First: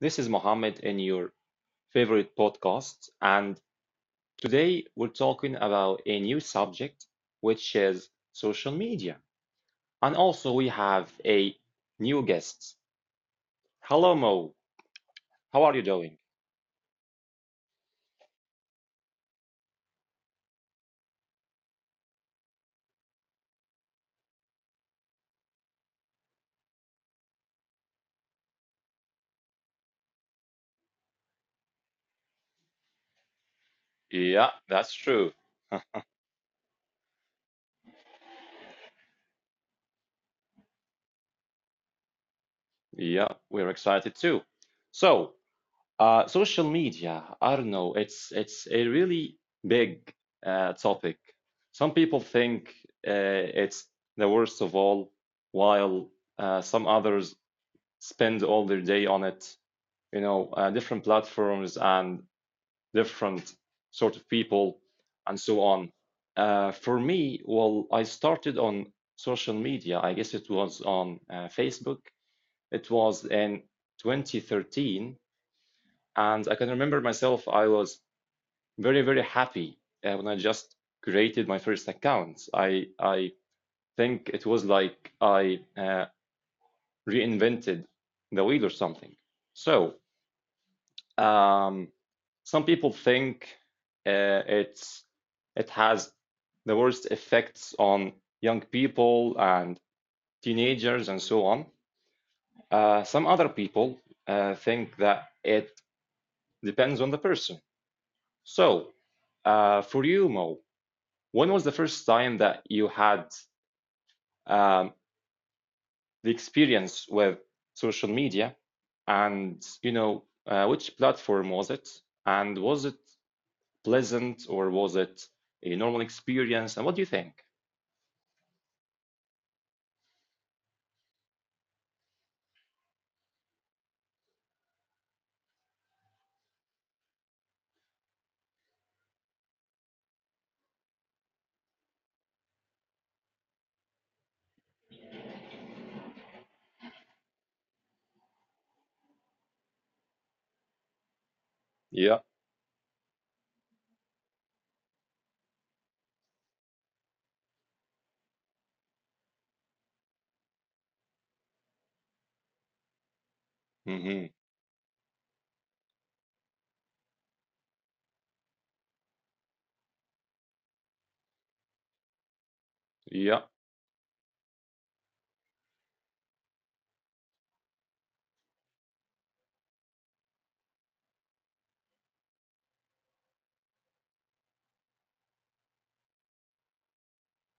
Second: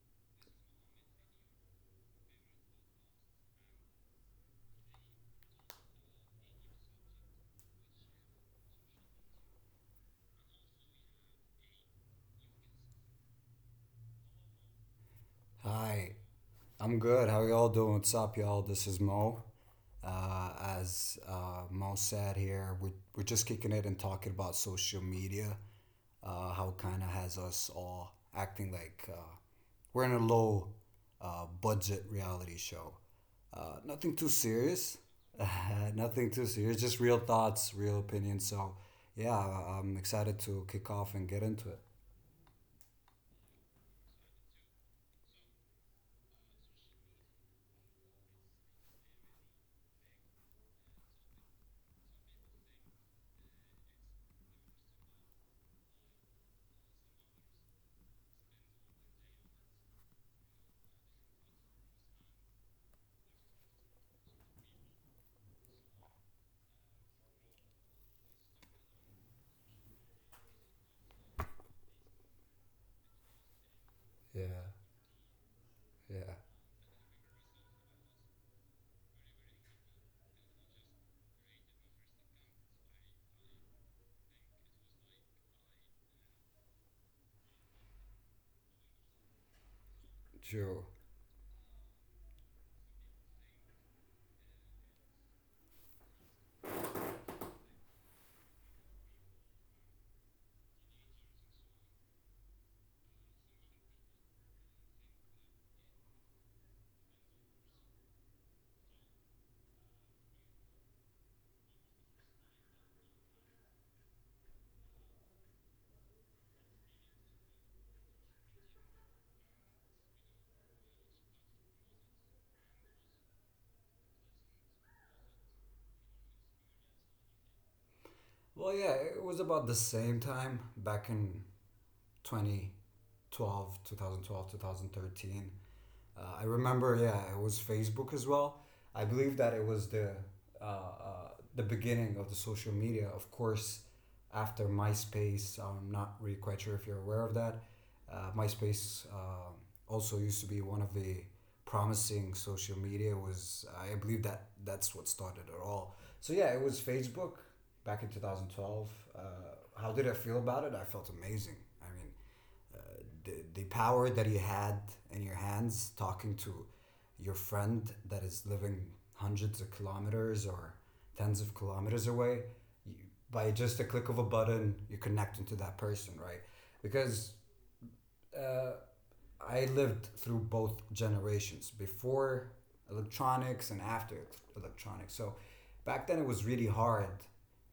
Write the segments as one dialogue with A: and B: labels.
A: This is Mohammed in your favorite podcast, and today we're talking about a new subject, which is social media. And also, we have a new guest. Hello, Mo. How are you
B: Hi,
A: doing?
B: I'm good. How y'all doing? What's up, y'all? This is Mo. Uh, as Mo said here, we're just kicking it and talking about social media, how it kind of has us all acting like we're in a low budget reality show. Nothing too
A: Yeah,
B: serious.
A: that's true.
B: Nothing too serious. Just real thoughts, real opinions. Yeah, I'm excited to kick off and get into it.
A: Yeah, we're excited too. So, Social media, I don't know, it's a really big topic. Some people think it's the worst of all, while some others spend all their day on it. Different platforms and different sort of people and so on. For me, well, I started on social media. I guess it was on Facebook. It was in
B: Yeah,
A: 2013,
B: yeah,
A: and I can remember myself, I was very, very happy when I just created my first account. I think it was like I reinvented the wheel or something. So
B: true.
A: um, some people think it's it has the worst effects on young people and teenagers and so on. Some other people think that it depends on the person. So for you, Mo, when was the first time that you had um, the experience with social media, and which platform was it, and was it pleasant or was it a normal experience, and what do you think?
B: Well, yeah, it was about the same time back in 2012. I remember, yeah, it was Facebook as well. I believe that it was uh, uh, the beginning of the social media. Of course, after MySpace, I'm not really quite sure if you're aware of that. MySpace also used to be one of the
A: Yeah.
B: promising social media. Was I believe that that's what started it all. So yeah, it was Facebook back in 2012. How did I feel about it? I felt amazing. I uh, the power that you
A: hmm
B: had in your hands talking to your friend that is living hundreds of kilometers or tens of kilometers away you, by
A: Yeah.
B: just a click of a button you're connecting to that person, right? Because I lived through both generations before electronics and after electronics. So back then it was really hard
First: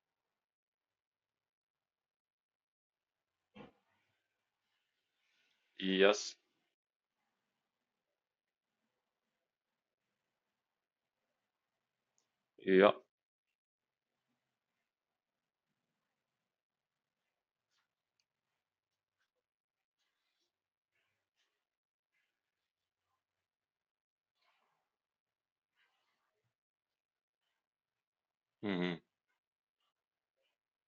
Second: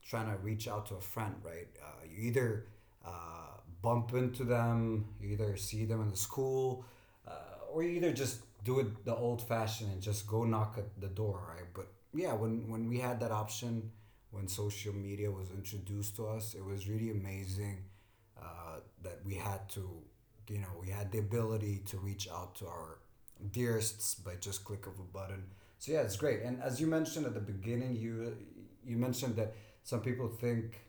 B: trying to reach out to a friend, right? You either bump into them, you either see them in the
A: Yes.
B: school, uh, or you either just do it the old fashioned and just go knock at the door, right? But yeah, when
A: Yeah.
B: we had that option, when social media was introduced to us, it was really amazing that we had to, you know, we had the ability to reach out to our dearests by just click of a button. So yeah, it's great. And as you mentioned at the beginning, you
A: hmm
B: mentioned that some people think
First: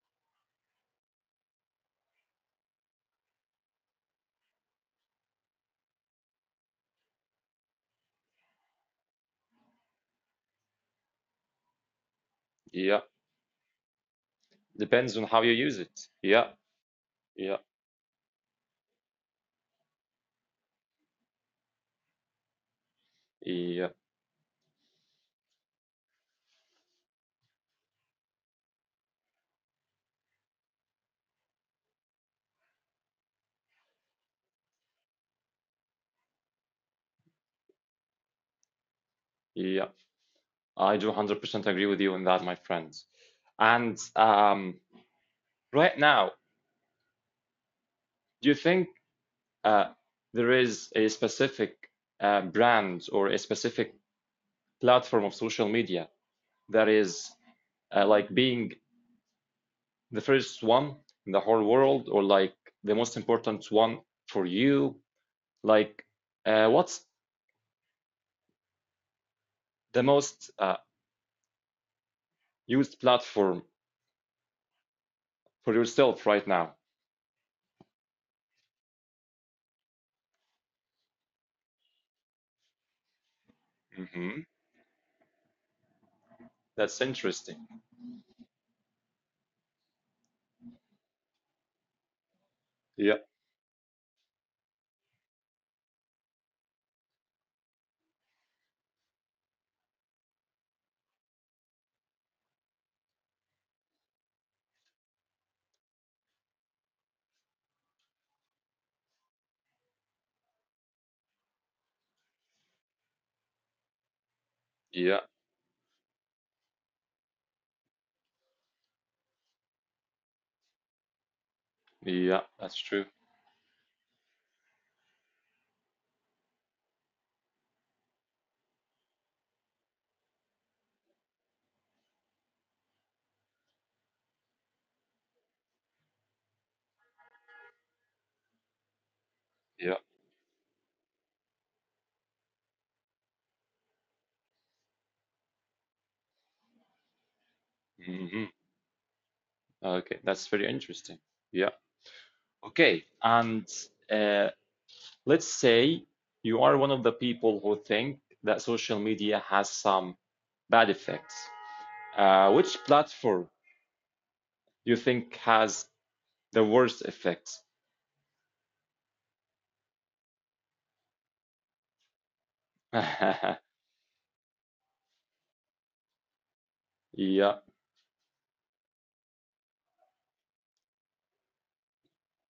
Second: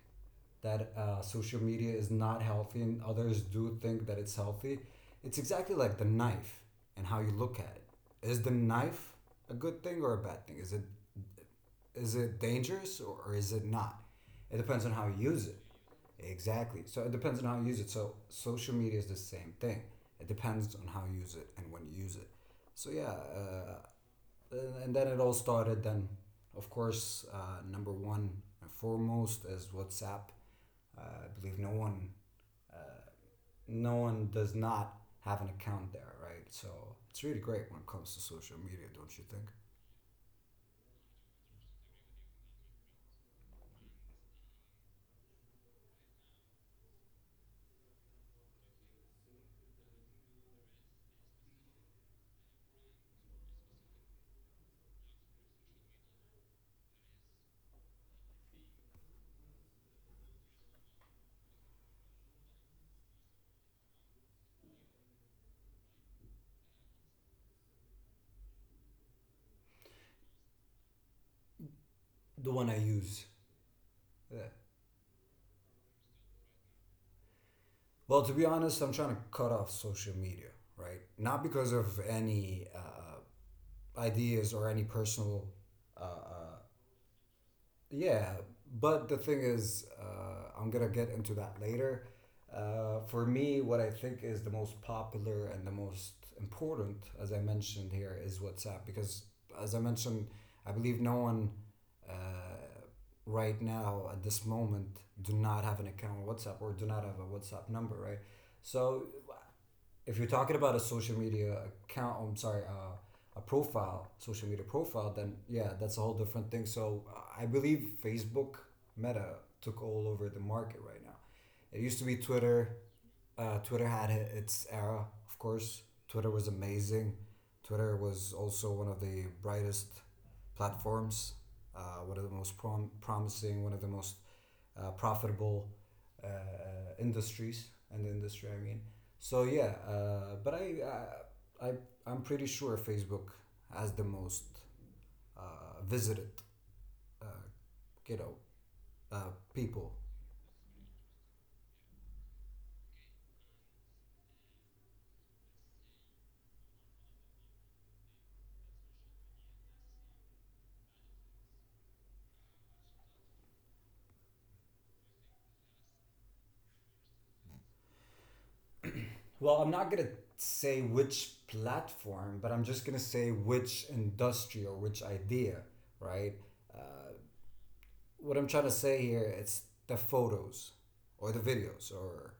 B: that social media is not healthy, and others do think that it's healthy. It's exactly like the knife and how you look at it. Is the knife a good thing or a bad thing? Is it dangerous
A: Yeah.
B: or is it not? It depends on how
A: Depends on
B: you
A: how
B: use
A: you
B: it.
A: use it. Yeah.
B: Exactly. So it depends on how
A: Yeah.
B: you use it. So social media is the same thing. It depends on how you use it and when you use it. So yeah,
A: Yeah.
B: and then it all started. Then, of course, number one and foremost is WhatsApp. I believe no one, uh, no one does not have an account there, right? So it's really great when it comes to social media, don't you think?
A: Yeah. I do 100% agree with you on that, my friends. And Right now, do you think uh, there is a specific brand or a specific platform of social media that is like being the first one in the whole world or like the most important one for you like what's the most
B: The one I
A: used
B: use.
A: platform
B: Yeah.
A: for yourself right now?
B: Well, to be honest, I'm trying to cut off social media, right? Not because of any
A: hmm
B: ideas or any personal, uh, uh,
A: that's interesting.
B: yeah. But the thing is, I'm gonna get into that later.
A: Yeah.
B: For me, what I think is the most popular and the most important, as I mentioned here, is WhatsApp because, as I mentioned, I believe no one uh, right now at this moment do not have an account on WhatsApp or do not have a WhatsApp number, right? So if you're talking about a social media I'm sorry, a profile, social media profile,
A: Yeah.
B: then yeah, that's a whole different thing. So I believe Facebook Meta took all over the market right now. It used to be
A: Yeah, that's
B: Twitter.
A: true.
B: Twitter had its era, of course. Twitter was amazing. Twitter was also one of the brightest platforms, one of the most promising, one of the most profitable uh, industries and industry, I mean. So yeah,
A: Yeah.
B: but I'm pretty sure Facebook has the most visited, uh, you know,
A: hmm
B: people.
A: okay, that's very interesting. Yeah. okay and uh, Let's say you are one of the people who think that social media has some bad effects. Which platform do you think has the worst effects?
B: Well, I'm not gonna say which platform, but I'm just gonna say which industry or which idea, right? Uh,
A: Yeah.
B: what I'm trying to say here, it's the photos or the videos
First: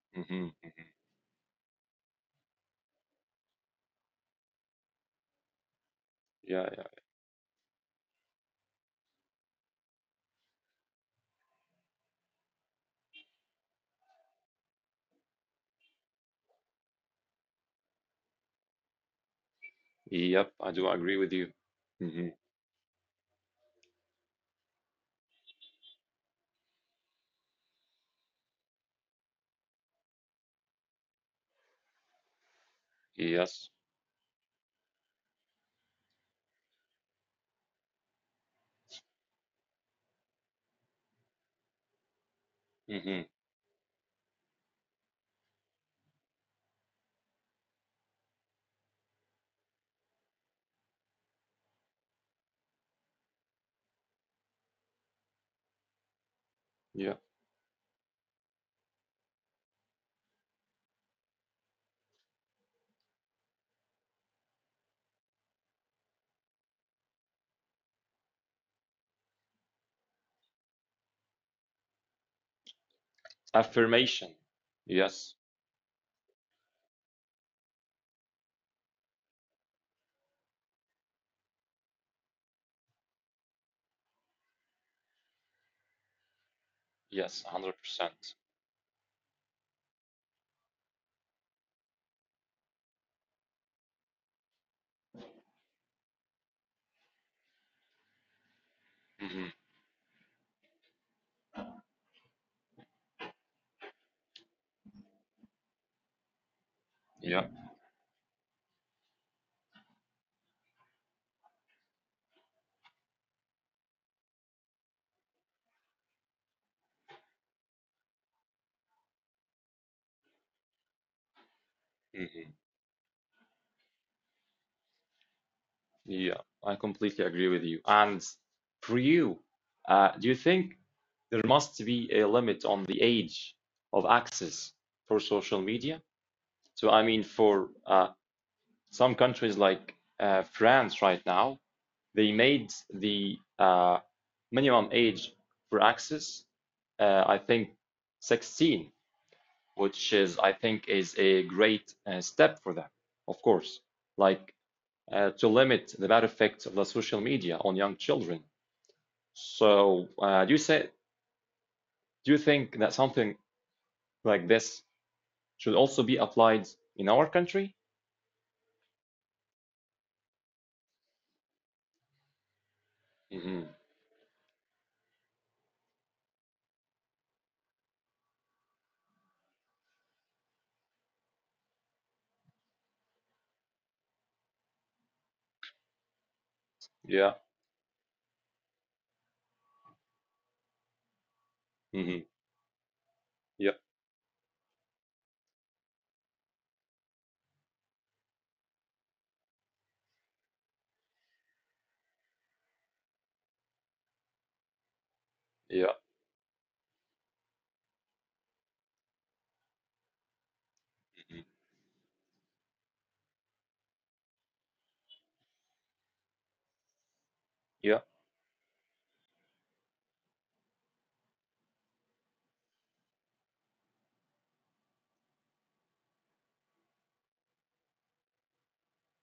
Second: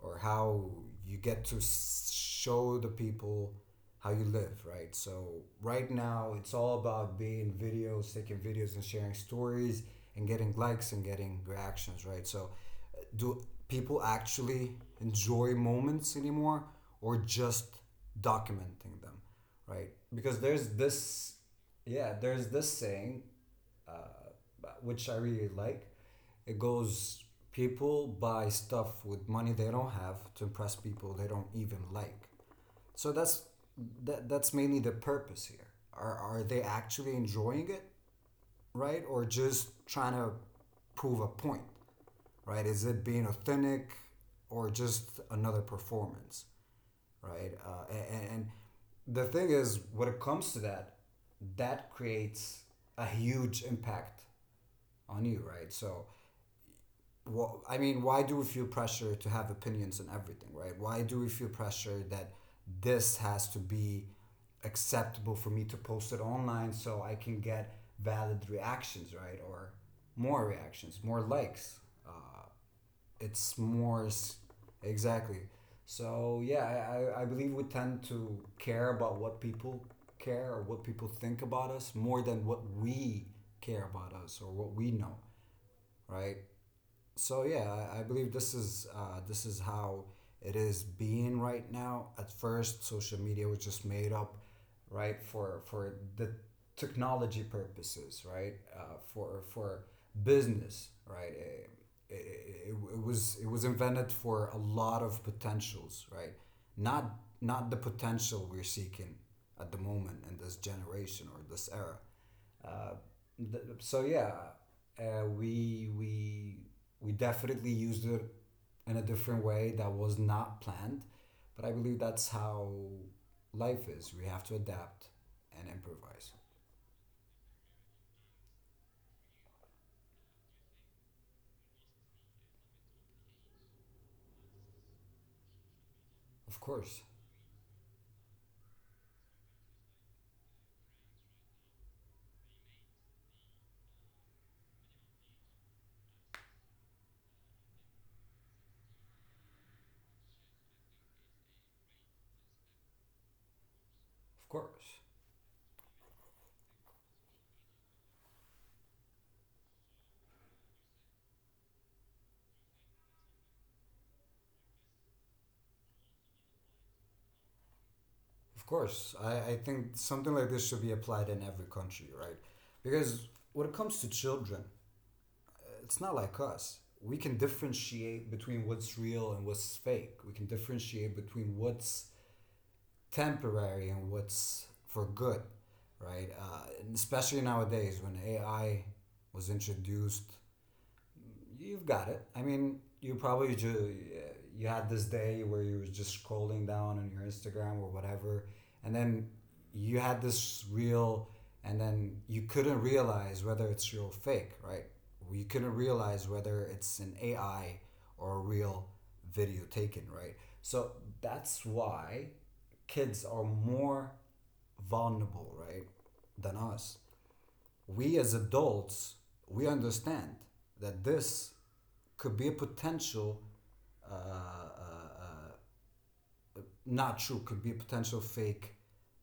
B: or
A: hmm
B: how you get to show the people how you live, right? So right now it's
A: Yeah,
B: all about being videos, taking videos and sharing stories and getting likes and getting reactions, right? So do people actually enjoy moments anymore or just documenting them, right? Because
A: yeah. Yep,
B: there's
A: I do agree with
B: this
A: you.
B: Yeah,
A: hmm
B: there's this saying which I really like. It goes people buy stuff with money they don't have to impress people they don't even like. So that's
A: Yes.
B: that that's mainly the purpose here. Are they actually enjoying it, right? Or just trying to prove a point, right? Is it
A: hmm
B: being authentic or just another performance, right? And the thing is, when it comes to that, that creates a huge impact on you, right? So,
A: Yeah.
B: well, I mean, why do we feel pressure to have opinions on everything, right? Why do we feel pressure that this has to be acceptable for me to post it online so I can get valid reactions, right? Or more reactions, more likes. It's more.
A: Affirmation. Yes.
B: Exactly. So yeah, I believe we tend to care about what people care or what people think about us more than what we care about us or what we know, right? So
A: Yes,
B: yeah, I
A: 100%.
B: believe
A: Percent
B: this is how it is being right now. At first, social media was just made up, right, for the technology purposes, right,
A: hmm
B: for business, right. It, it was invented for a lot of potentials, right? Not
A: Yeah.
B: not the potential we're seeking at the moment in this generation or this era. Uh, so yeah, uh, we we we definitely used it in a different way that was not planned, but I believe that's
A: hmm
B: how life is. We have to adapt and improvise.
A: Yeah, I completely agree with you. And for you, do you think there must be a limit on the age of access for social media?
B: Of
A: So,
B: course,
A: I mean, for some countries like France right now, they made the minimum age for access, I think, 16, which is, I think, is a great step for them, of course.
B: of
A: Like,
B: course,
A: to limit the bad effects of the social media on young children. So, do you think that something like this should also be applied in our country?
B: of course. I think something like this should be applied in every country, right? Because
A: hmm
B: when it comes to children, it's not like us. We can differentiate between what's real and what's fake. We can differentiate between what's temporary and what's for good, right?
A: Yeah.
B: Especially nowadays when AI was introduced you've got
A: hmm
B: it. I mean, you probably
A: Yeah.
B: you had this day where you were just scrolling down on your Instagram or whatever, and then you had this real, and then you couldn't realize whether it's real or fake, right? You couldn't
A: Yeah.
B: realize whether it's an AI or a real video taken, right? So
A: Mhm.
B: that's why kids are more vulnerable, right, than us
A: Yeah.
B: we as adults we understand that this could be a potential uh, uh, uh, not true, could be a potential fake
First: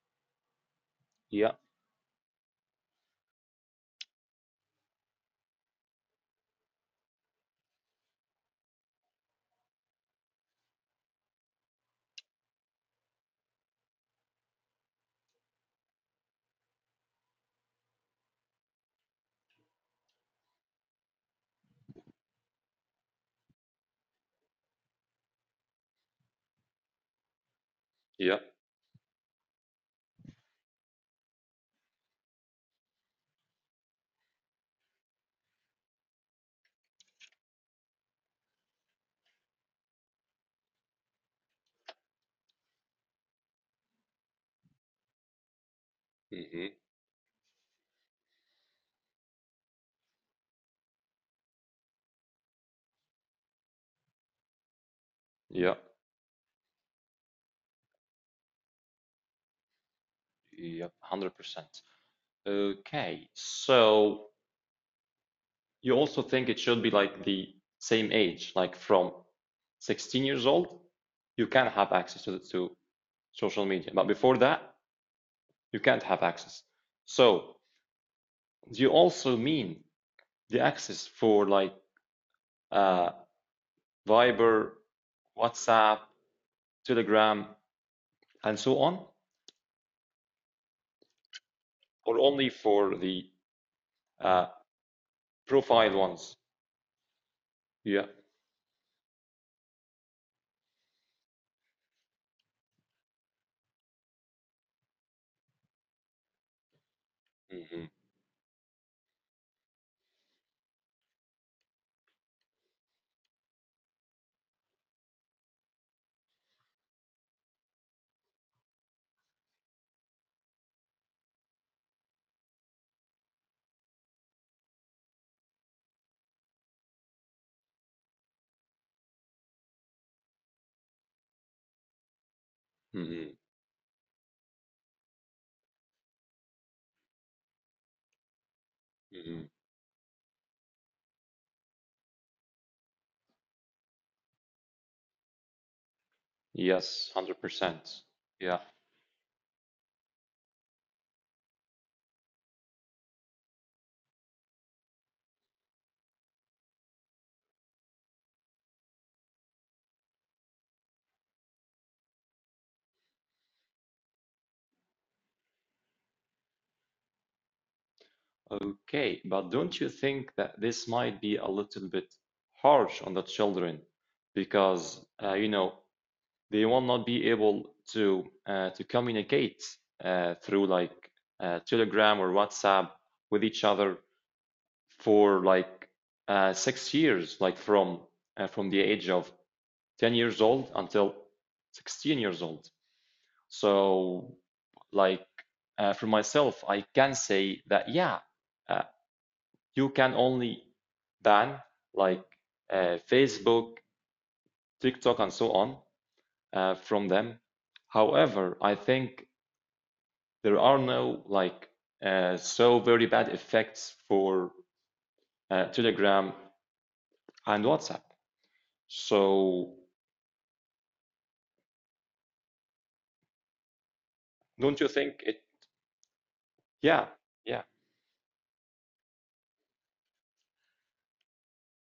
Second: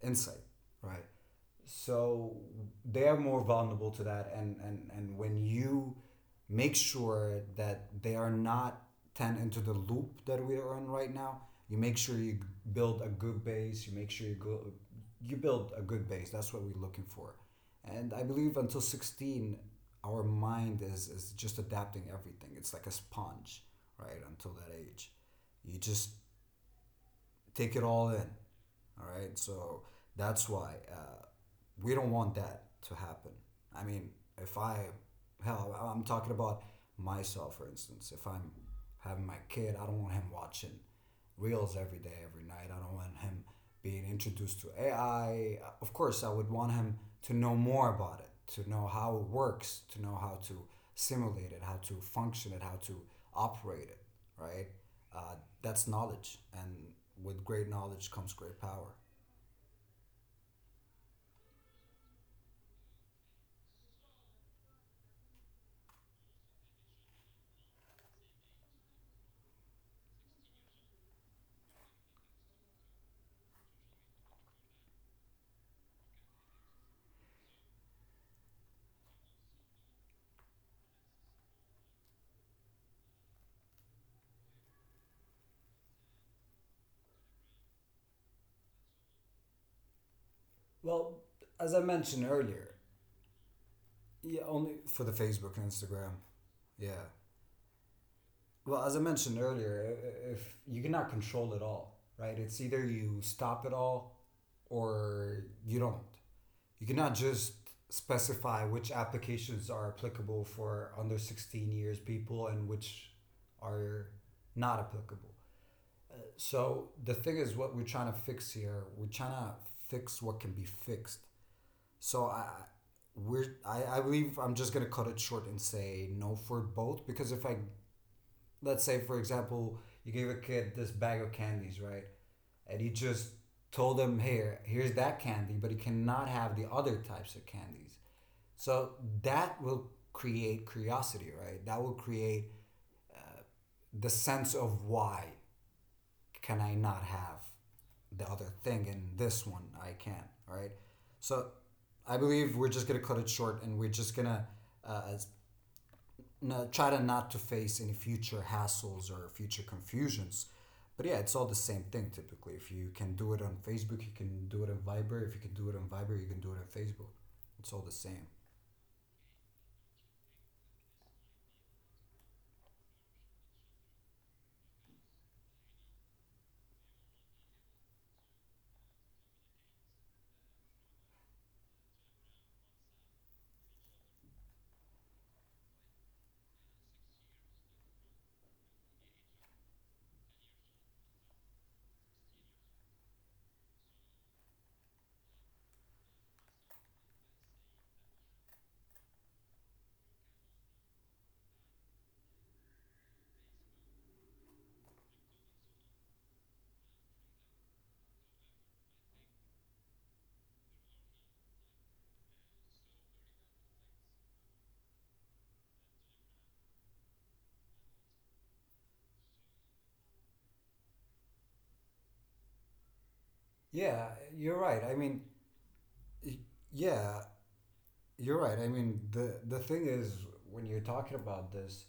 B: insight, right?
A: Yeah.
B: So they're more vulnerable to that, and when you make sure that they are not ten into the loop that we are in right now, you make sure you build a good base. You make sure you go, you build a good base. That's what we're looking for, and I believe until 16, our mind is just adapting everything. It's like a sponge, right? Until that age, you just take it all in.
A: Yeah.
B: All right. So that's why we don't want that to happen. I mean, if I, hell, I'm talking about myself, for instance. If I'm having my kid, I don't want him watching reels every day, every night. I don't want him being introduced to AI. Of course, I would want
A: hmm
B: him to know more about it, to know how it works, to know how to simulate it, how to function it, how to operate it, right? uh,
A: Yeah.
B: that's knowledge and with great knowledge comes great power.
A: Yeah. 100%. Okay. So you also think it should be like the same age, like from 16 years old, you can have access to social media. But before that, you can't have access. So do you also mean the access for like uh, Viber, WhatsApp, Telegram, and so on,
B: Well, as I
A: or
B: mentioned
A: only
B: earlier,
A: for the
B: yeah,
A: uh,
B: only for the facebook and
A: profile
B: instagram.
A: ones?
B: Yeah,
A: Yeah.
B: well as I mentioned earlier, if you cannot control it all, right? It's either you stop it all, or you don't. You cannot just
A: Mhm,
B: specify which applications are applicable for under 16 years people and which are not applicable. So the thing is, what we're trying to fix here, we're trying to fix what can be fixed. So I, I believe I'm just gonna cut it short and say no for both because if I let's say for example you gave a kid this bag of candies, right, and he just
A: mhm,
B: told him here here's that candy but he cannot have the other types of candies. So
A: mhm.
B: that will create curiosity, right. That will create the sense of why can I not
A: Yes,
B: have
A: 100%.
B: the other
A: Yeah.
B: thing and this one I can't, all right? So I believe we're just gonna cut it short and we're just gonna uh, no, try to not to face any future hassles or future confusions. But yeah, it's all the same thing typically. If you can do it on Facebook, you can do it on Viber. If you can do it on Viber, you can do it on Facebook. It's all the same.
A: Okay, but don't you think that this might be a little bit harsh on the children? Because, you know, they will not be able to communicate through like Telegram or WhatsApp with each other for like 6 years, like from the age of 10 years old until 16 years old. So, like for myself, I can say that yeah, uh, you can only ban like Facebook, TikTok, and so on from them. However, I think there are no like so very bad effects for Telegram and WhatsApp. So
B: Yeah, you're
A: don't
B: right.
A: you
B: I
A: think
B: mean,
A: it? Yeah,
B: yeah,
A: yeah.
B: you're right. I mean, the thing is when you're talking about this,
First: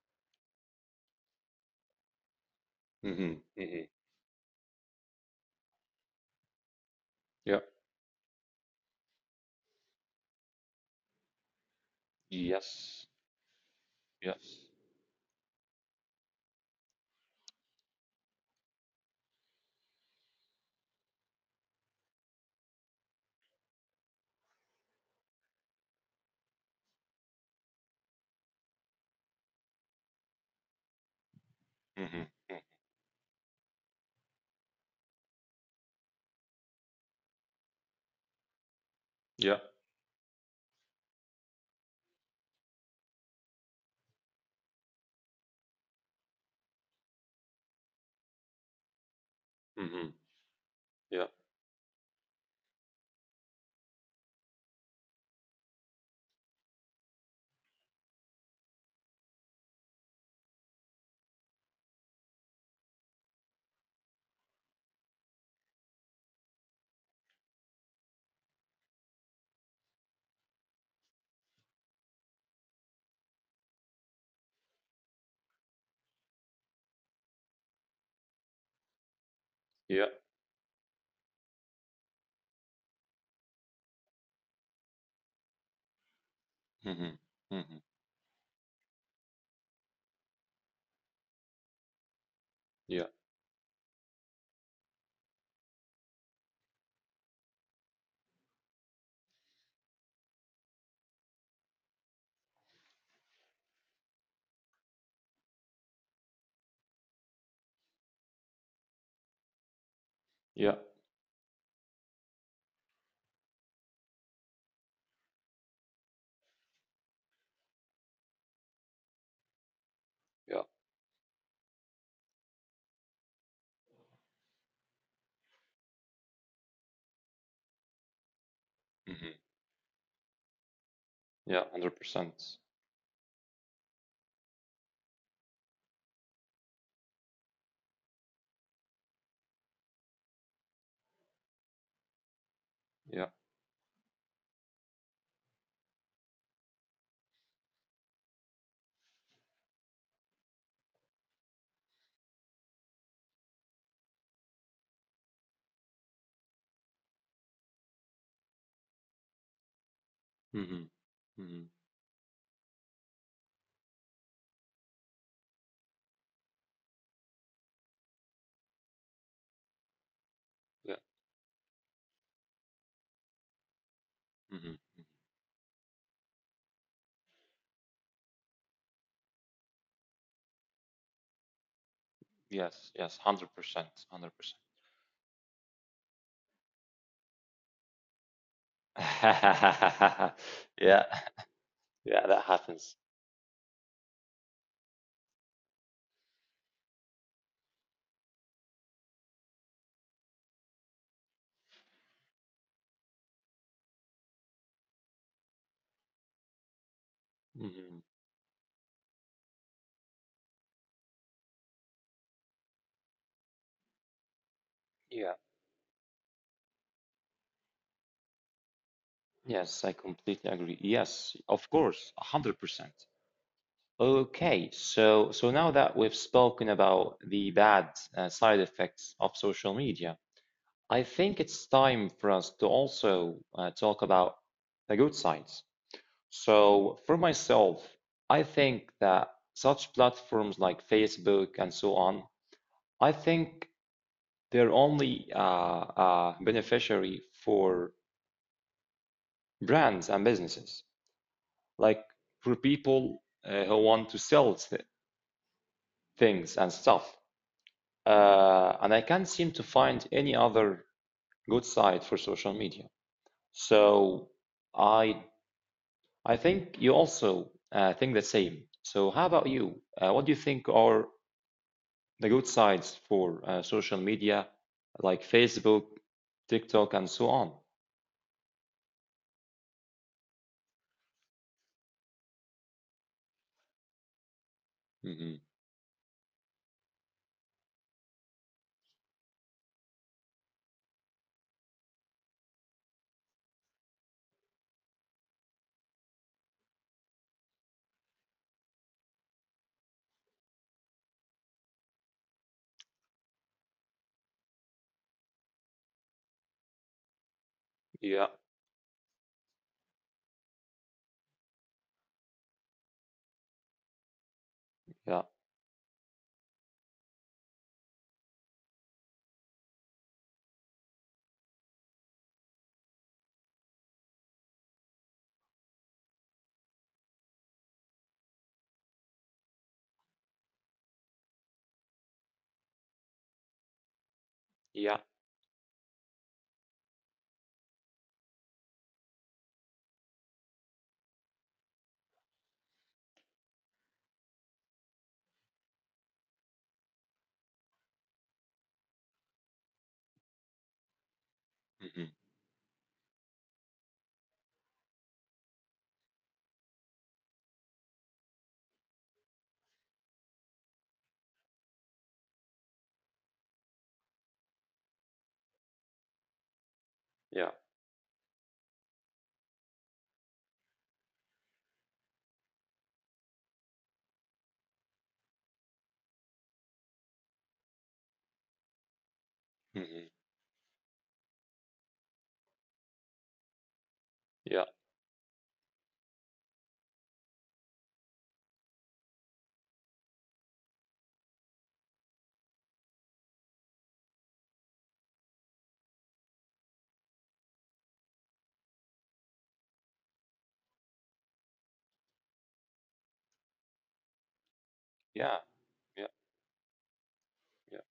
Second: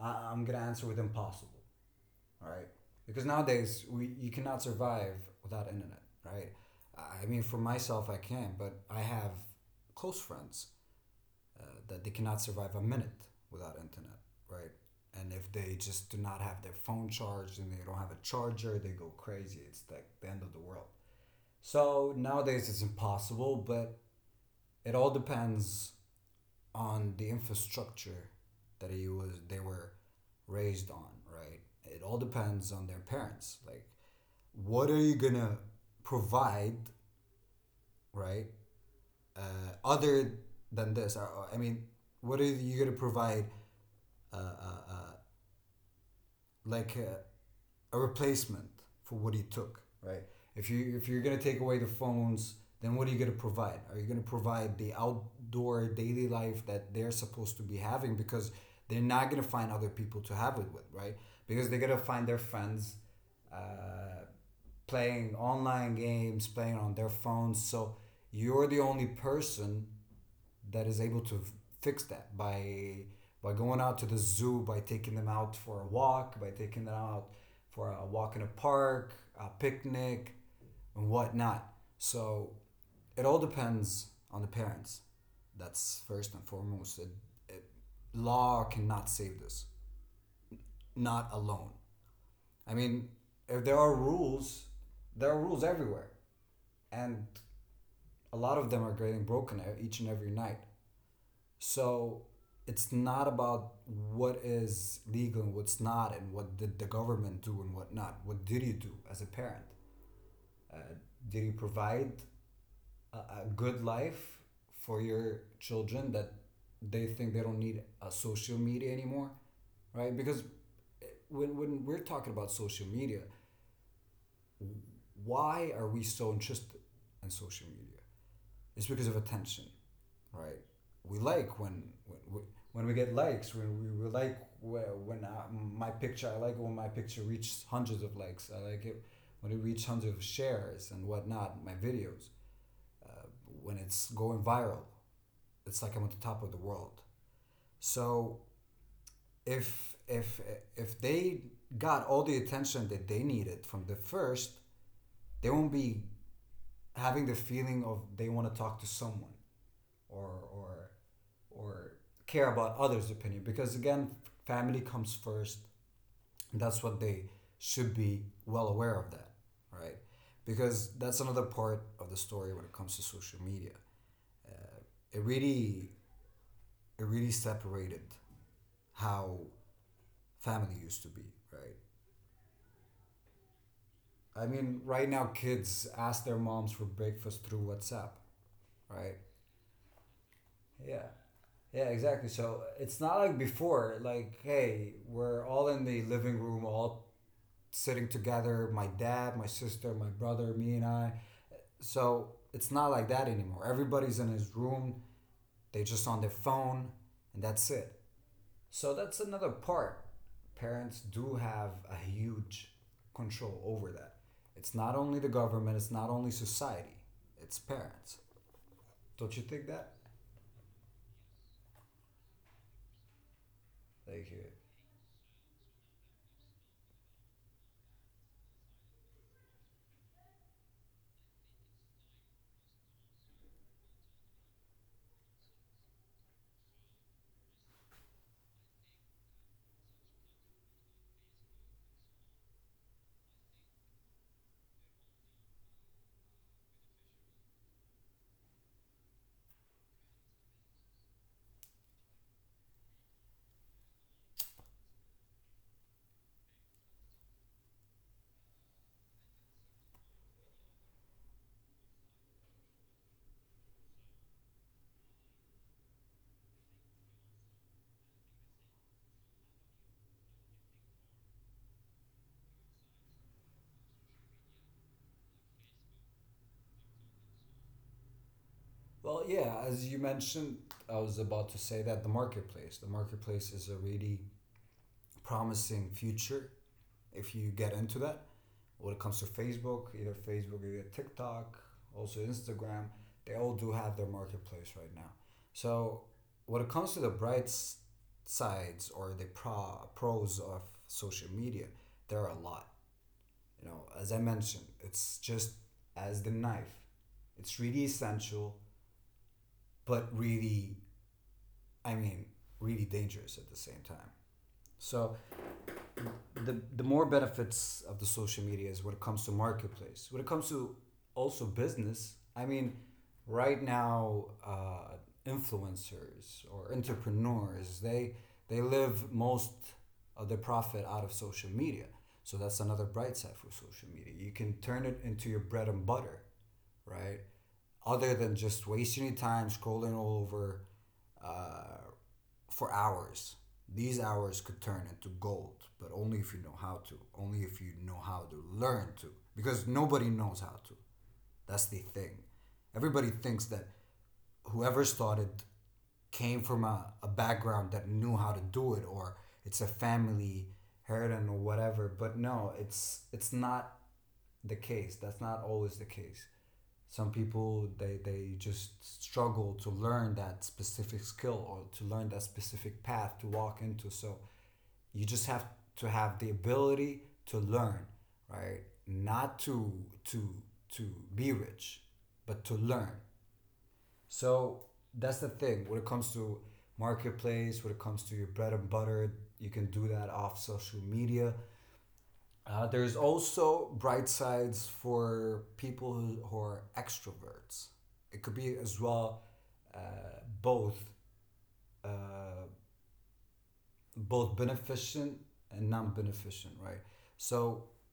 B: I'm gonna answer with impossible, right? Because
A: hmm
B: nowadays
A: hmm
B: we you cannot survive without internet, right? I mean, for
A: Yeah.
B: myself, I can, but I have close friends uh, that they cannot survive a
A: Yes.
B: minute without internet,
A: Yes.
B: right? And if they just do not have their phone charged and they don't have a charger, they go crazy. It's like the end of the world. So nowadays it's impossible, but it all depends on the infrastructure that he was they were raised on, right? It all
A: hmm
B: depends on their parents. Like, what are you gonna provide, right?
A: Yeah.
B: Other than this, I mean, what are you gonna provide? Uh, uh, uh, like a replacement for what he took,
A: hmm
B: right? If you're
A: Yeah.
B: gonna take away the phones, then what are you gonna provide? Are you gonna provide the outdoor daily life that they're supposed to be having because they're not gonna find other people to have it with, right? Because they're gonna find their friends uh, playing online games, playing on their phones. So you're the only person that is able to fix that by going out to the zoo, by taking them out for a walk, by taking them out for a walk in a park, a
A: Yeah.
B: picnic, and whatnot. So it all depends on the parents. That's first and foremost.
A: hmm
B: It,
A: hmm
B: Law cannot save this, not alone. I
A: Yeah.
B: mean, if there are rules, there are rules everywhere, and a lot of them are getting broken each and every night. So it's not about what is legal and what's not, and what did the government do and what not. What did you do as a parent?
A: Yeah.
B: Did you provide a good life for your children that they think they don't need a social media anymore, right? Because
A: Yeah.
B: when we're talking about social media, why are we so interested in social media? It's because of
A: hmm
B: attention, right? We like
A: Yeah. Hundred percent.
B: when we get likes. When my picture, I like when my picture reaches hundreds of likes. I like it when it reaches hundreds of shares and whatnot. My videos,
A: Yeah.
B: uh, when it's going viral, it's like I'm at the top of the world. So if if if they got all the attention that they needed from the first, they won't be having the feeling of they want to talk to someone or or
A: hmm hmm
B: or care about others' opinion because again, family comes first. That's what they should be well aware of that, right? Because
A: Yeah.
B: that's another part of the story when it comes to social media.
A: hmm
B: It really it really separated how family used to be, right?
A: Yes. Yes. 100%. Hundred
B: I
A: percent.
B: mean, right now kids ask their moms for breakfast through WhatsApp, right? Yeah.
A: Yeah.
B: Yeah, exactly.
A: Yeah. That
B: So
A: happens.
B: it's not like before, like, hey, we're all in the living room, all sitting together, my dad, my sister, my brother, me and I. So it's not like that anymore. Everybody's in his room, they just on their phone, and that's it.
A: Mhm.
B: So that's another part. Parents do have a huge control over that. It's not only the
A: Yeah,
B: government, it's not only society, it's parents. Don't you think
A: yes,
B: that?
A: I completely agree. Yes, of course, 100%.
B: Like, uh,
A: Okay, so so now that we've spoken about the bad side effects of social media, I think it's time for us to also talk about the good sides. So for myself, I think that such platforms like Facebook and so on, I think they're only beneficiary for brands and businesses. Like for people who want to sell things and stuff. And I can't seem to find any other good site for social media. So I I think you also think the same. So how about you? What do you think are the good sites for social media, like Facebook, TikTok, and so on?
B: Well, yeah, as you mentioned, I was about to say that the marketplace is a really
A: hmm
B: promising future if you get into that. When it comes to Facebook, either Facebook or TikTok, also Instagram, they all do have their marketplace right now. So when it comes to the bright sides or the pros of social media, there are a lot. You know, as I mentioned, it's just as the knife. It's really
A: Yeah,
B: essential, but really I mean, really dangerous at the same time. So
A: yeah,
B: the more benefits of the social media is when it comes to marketplace. When it comes to also business, I mean, right now influencers or entrepreneurs they live most of their profit out of social media. So that's another bright side for social media. You can turn
A: yeah,
B: it into your bread and butter, right? Other than just wasting your time scrolling all over uh, for hours. These hours could turn into gold, but only if you know how to. Only if you know how to learn to. Because nobody knows how to. That's the thing.
A: hmm
B: Everybody thinks that whoever started came from a background that knew how to do it or it's a family heritage or whatever. But no, it's not the case. That's not always the case. Some
A: yeah,
B: people they just struggle to learn that specific skill or to learn that specific path to walk into. So you just have to have the ability to learn, right? Not to
A: hmm
B: to to be rich, but to learn. So
A: yeah,
B: that's the thing when it comes to marketplace, when it comes to your bread and butter, you can do that off social media. There's also bright sides for people who are extroverts. It could be as well uh, both uh, both beneficent
A: yeah,
B: and
A: yeah,
B: non-beneficent, right? So
A: yeah.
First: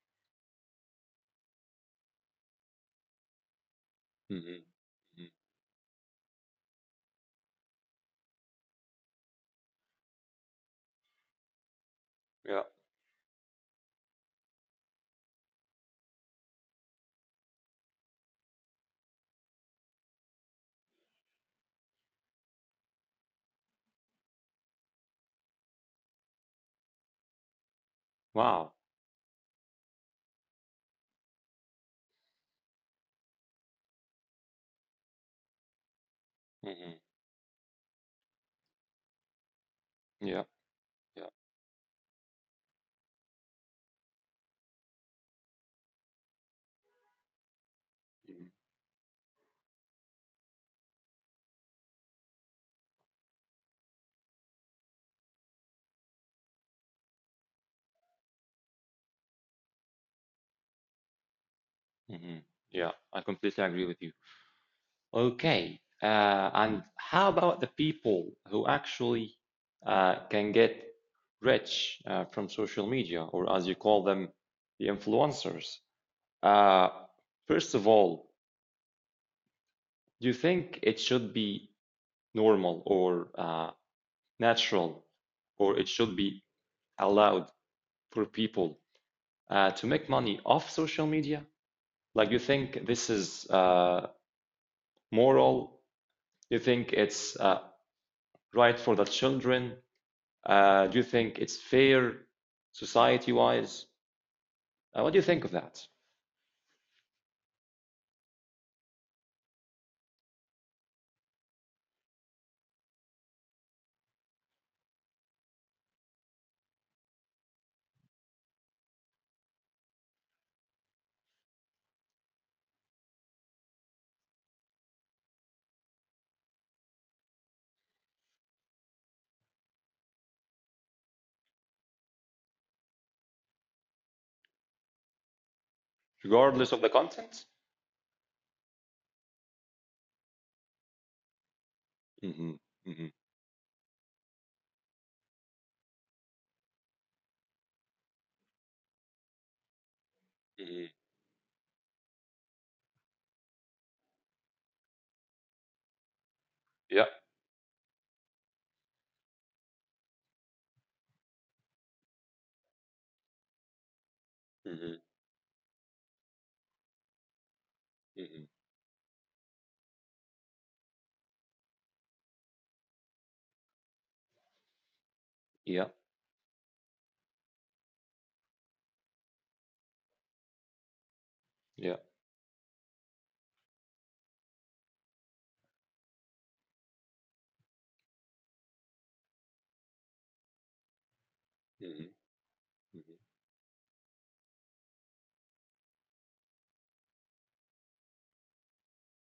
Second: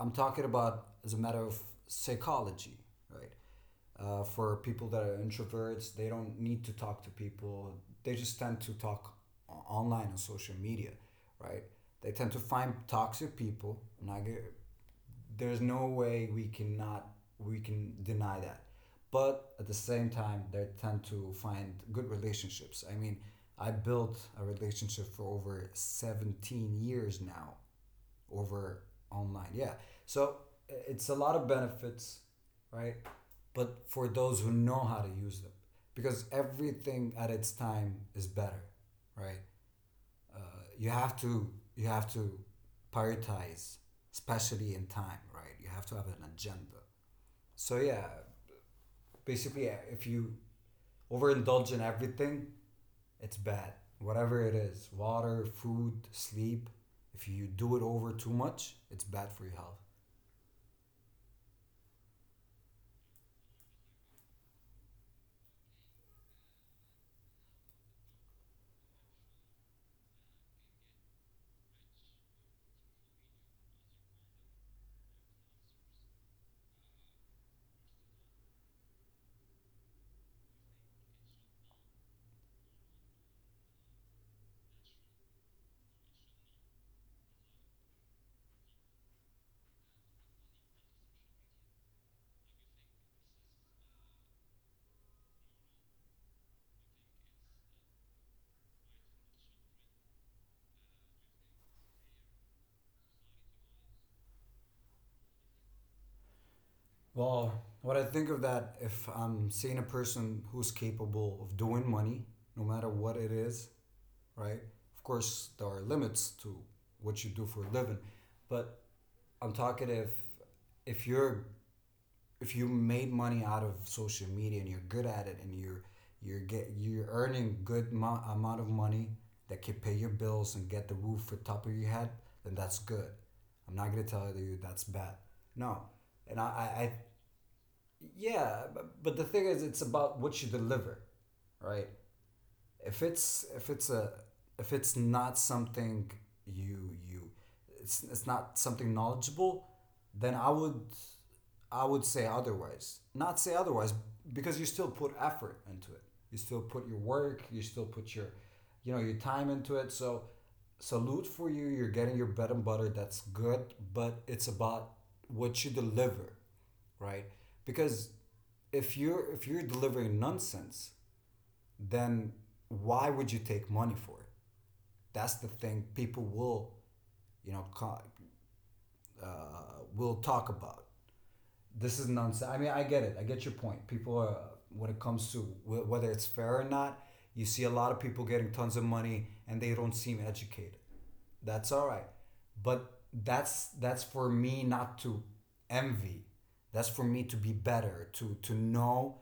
B: I'm talking about as a matter of psychology, right? For
A: hmm
B: people that are introverts, they don't need to talk to people. They just tend to talk online on social media, right? They tend to
A: yeah.
B: find toxic people. I'm not There's no way we cannot we can deny that, but at the same time they tend to find good relationships. I mean, I built a relationship for over 17 years now,
A: Wow.
B: over online. Yeah. So it's a lot of benefits, right? But for those who know how to use them, because
A: hmm
B: everything at its time is better, right? uh,
A: Yeah,
B: you have
A: yeah,
B: to you have to prioritize, especially in time, right? You have to have an agenda. So yeah, basically, yeah, if you overindulge in everything, it's bad. Whatever it is, water, food, sleep. If you do it over too much, it's bad for your health.
A: mm-hmm. Yeah, I completely agree with you. Okay, and how about the people who actually can get rich from social media, or as you call them, the influencers? Uh, First of all, do you think it should be normal or natural, or it should be allowed for people to make money off social media? Like, you think this is moral? Do you think it's right for the children? Do you think it's fair society-wise? What do you think of that,
B: Well, what I think of that, if I'm seeing a person who's capable of doing money, no matter what it is, right? Of course, there are limits to what you do for a living, but I'm talking if you're if you made money out of social media and you're good at it and you're earning good amount of money that can pay your bills and get the roof on top of your head, then that's good. I'm not gonna tell you that's bad. No, and
A: regardless of the
B: I
A: content?
B: yeah, but the thing is, it's about what you deliver, right?
A: Mm-hmm. Mm-hmm.
B: If it's a if it's not something you you it's not something knowledgeable, then
A: Mm-hmm.
B: I would say otherwise. Not say otherwise because you still put effort into it. You still put your
A: Yeah.
B: work, you still put your you know, your time into it. So salute for you. You're getting your bread and butter. That's good, but it's about
A: Mm-hmm.
B: what you deliver, right? Because
A: Mm-hmm.
B: if you're delivering nonsense, then why would you take money for it? That's the thing
A: Yeah.
B: people will, you know, uh, will talk about.
A: Yeah.
B: This is nonsense. I mean, I get it. I get your point. People are, when it comes to whether it's fair or not, you see a lot of people getting tons of money and they don't seem educated. That's all
A: Mm-hmm.
B: right. But
A: Mm-hmm.
B: that's for me not to envy. That's for me to be better, to know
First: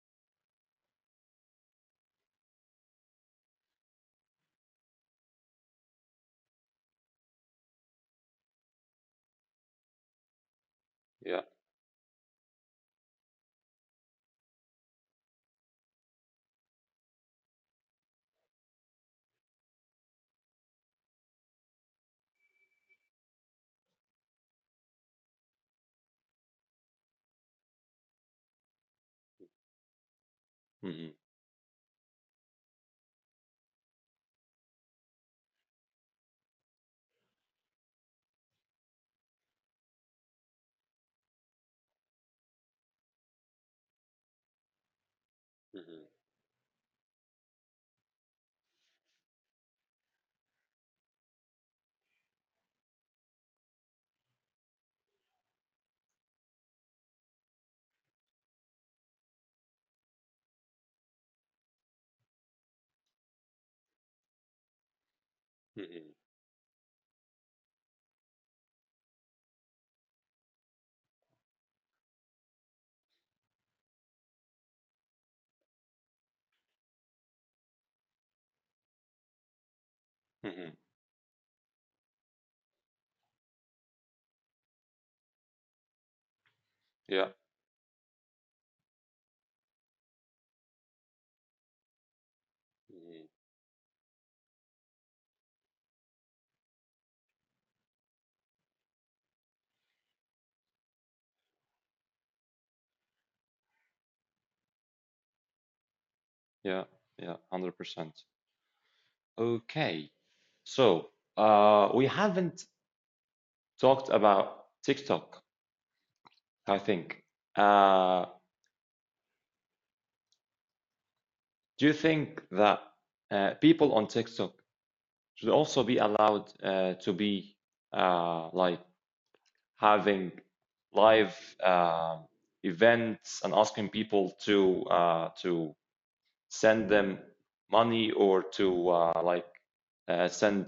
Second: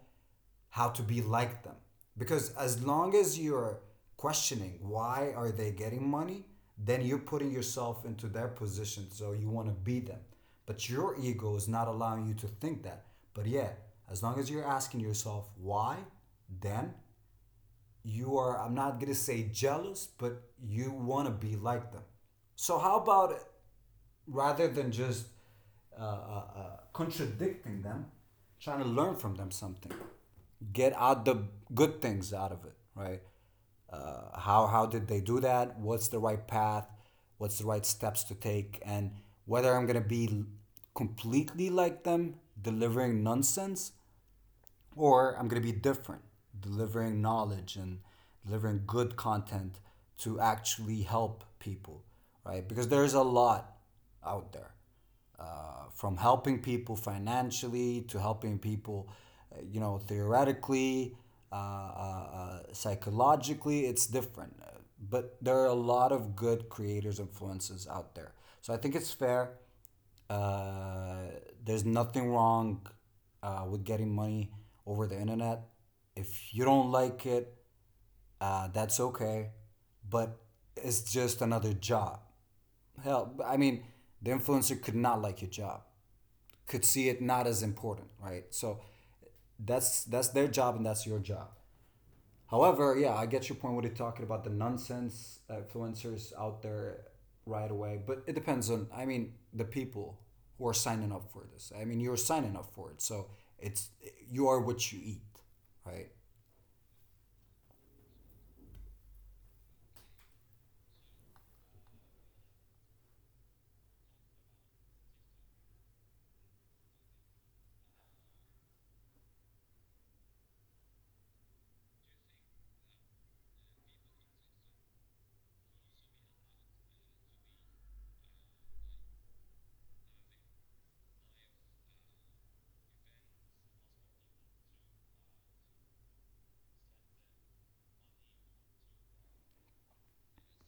B: how to be like them because as long as you're questioning why are they getting money, then you're putting yourself into their position, so you want to be them, but your
A: Yeah.
B: ego is not allowing you to think that. But yeah, as long as you're asking yourself why, then you are, I'm not going to say jealous, but you want to be like them. So how about rather than just contradicting them, trying to learn from them something, get
A: Mm-hmm.
B: out the good things out of it, right? How did they do that? What's the right path? What's the right steps to take? And whether I'm gonna be completely like them, delivering nonsense, or I'm going to be
A: Mm-hmm.
B: different, delivering knowledge and delivering good content to actually help people, right? Because there's a lot out there, from helping people financially to helping people, you know, theoretically, psychologically, it's different. But there are a
A: Mm-hmm.
B: lot of good creators, influences out there. So I think it's fair. uh, there's nothing wrong with getting money over the internet. If you don't like it, that's okay. But
A: Mm-hmm.
B: it's just another job. Hell, I mean, the influencer could not like your job, could see it
A: Yeah.
B: not as important, right? So that's their job and that's your job. However, yeah,
A: Mm-hmm.
B: I get your point. What you're talking about the nonsense influencers out there right away, but it depends on. I mean, the people who are signing up for this. I mean, you're signing up for it, so it's you are what you eat, right?
A: Yeah. Yeah. 100%. Okay. So we haven't talked about TikTok, I think. Uh, Do you think that people on TikTok should also be allowed to be like having live uh, events and asking people to send them money or to like send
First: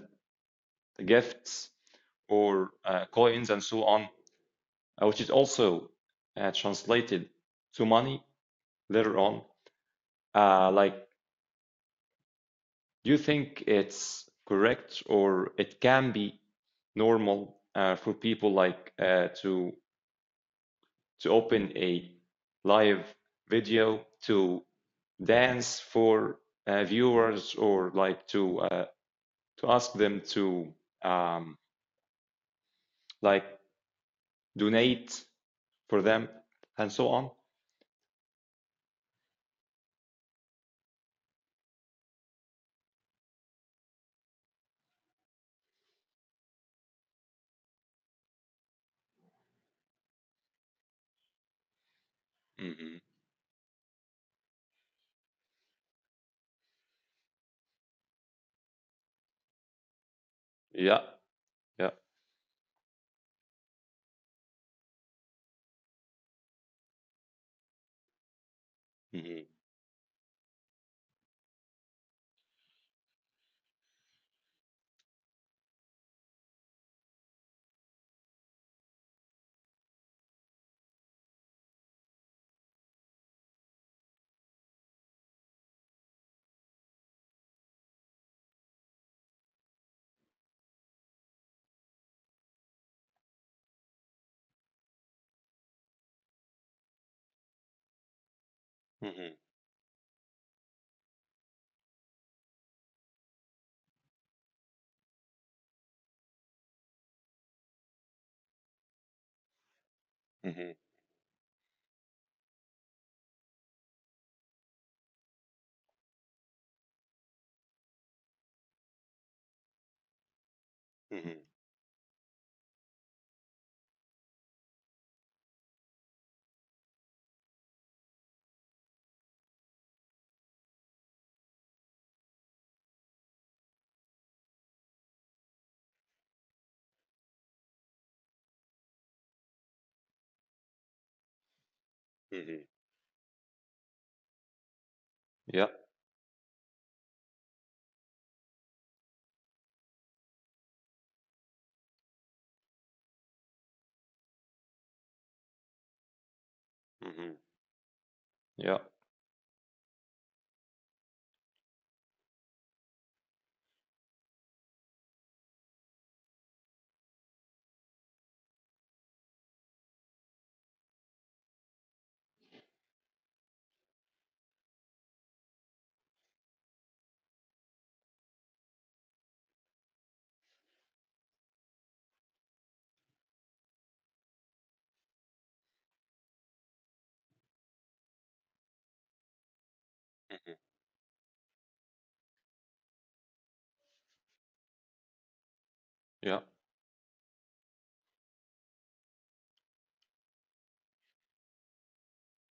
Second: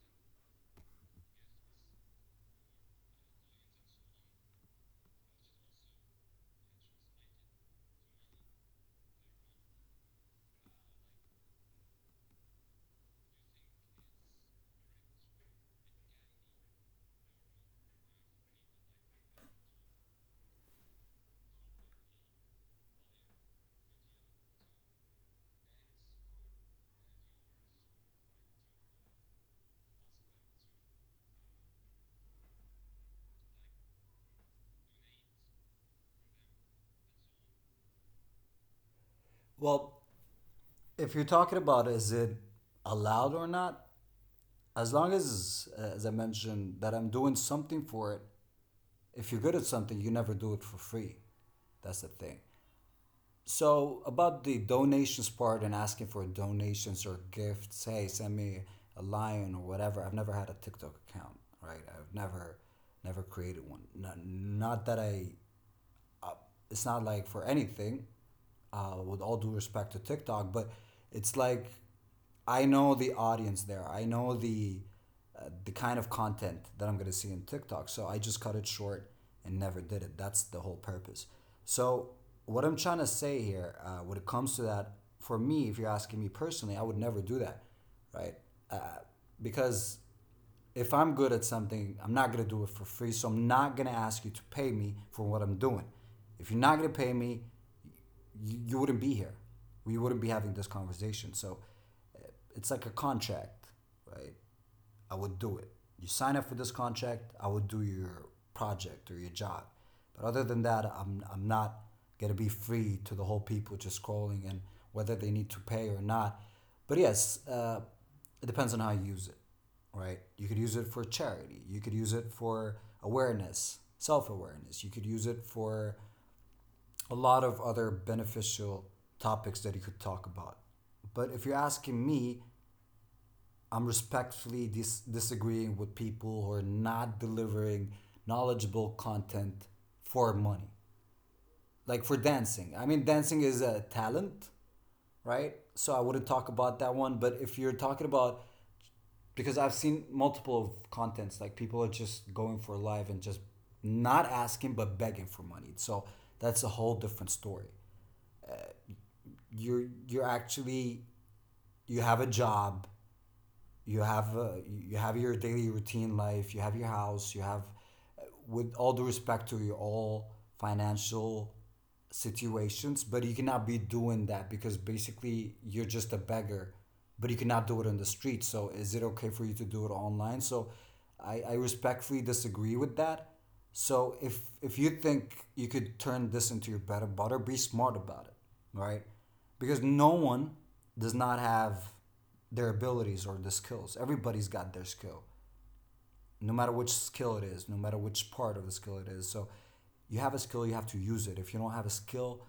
A: gifts or coins and so on, which is also translated to money later on. Like, do you think it's correct or it can be normal for people like to open a live video to dance for viewers or like to ask them to um, like donate for them and so on?
B: Well, if you're talking about is it allowed or not, as long as I mentioned, that I'm doing something for it. If you're good at something, you never do it for free. That's the thing.
A: hmm
B: So about the donations part and asking for donations or gifts, hey, send me a lion or whatever. I've never had a TikTok
A: Yeah,
B: account, right?
A: yeah.
B: I've never, never created one. Not that I it's not like for anything, with all
A: hmm
B: due respect to TikTok, but it's like I know the audience there. I know the kind of content that I'm gonna see in TikTok. So I just cut it short and never did it. That's the whole purpose. So what I'm trying to say here, when it comes to that, for me, if you're asking me personally, I would never do that, right? Uh, because if I'm good at something, I'm not gonna do it for free. So I'm not gonna ask you to pay me for what I'm doing. If you're not gonna pay me, you wouldn't be here.
A: hmm
B: We wouldn't be having this conversation. So it's like a contract, right? I would do it. You sign up for this contract, I would do your project or your job. But other than
A: hmm
B: that, I'm not going to be free to the whole people just scrolling and whether they need to pay or not. But yes, it depends on how you use it, right? You could use it for
A: hmm
B: charity, you could use it for awareness, self awareness, you could use it for a lot of other beneficial topics that you could talk about. But if you're asking me, I'm respectfully disagreeing with people who are not delivering knowledgeable content for money. Like for dancing.
A: hmm
B: I mean, dancing is a talent, right?
A: Yeah.
B: So I wouldn't talk about that one. But if you're talking about, because I've seen multiple contents, like people are just going for live and just not asking but begging for money. So that's a whole
A: hmm
B: different story.
A: Yeah.
B: You're actually you have a job, you have your daily routine life, you have your house, you have with all due respect to your all financial situations, but you cannot be doing that because basically you're just a beggar, but you cannot do it on the street, so is it okay for you to do it online? So I respectfully disagree with that. So if you think you could turn this into your better butter, be smart about it, right? Because no
A: hmm
B: one does not have their abilities or the skills. Everybody's got their skill,
A: Yeah.
B: no matter which skill it is, no matter which part of the skill it is. So you have a skill, you have to use it. If you don't have a skill,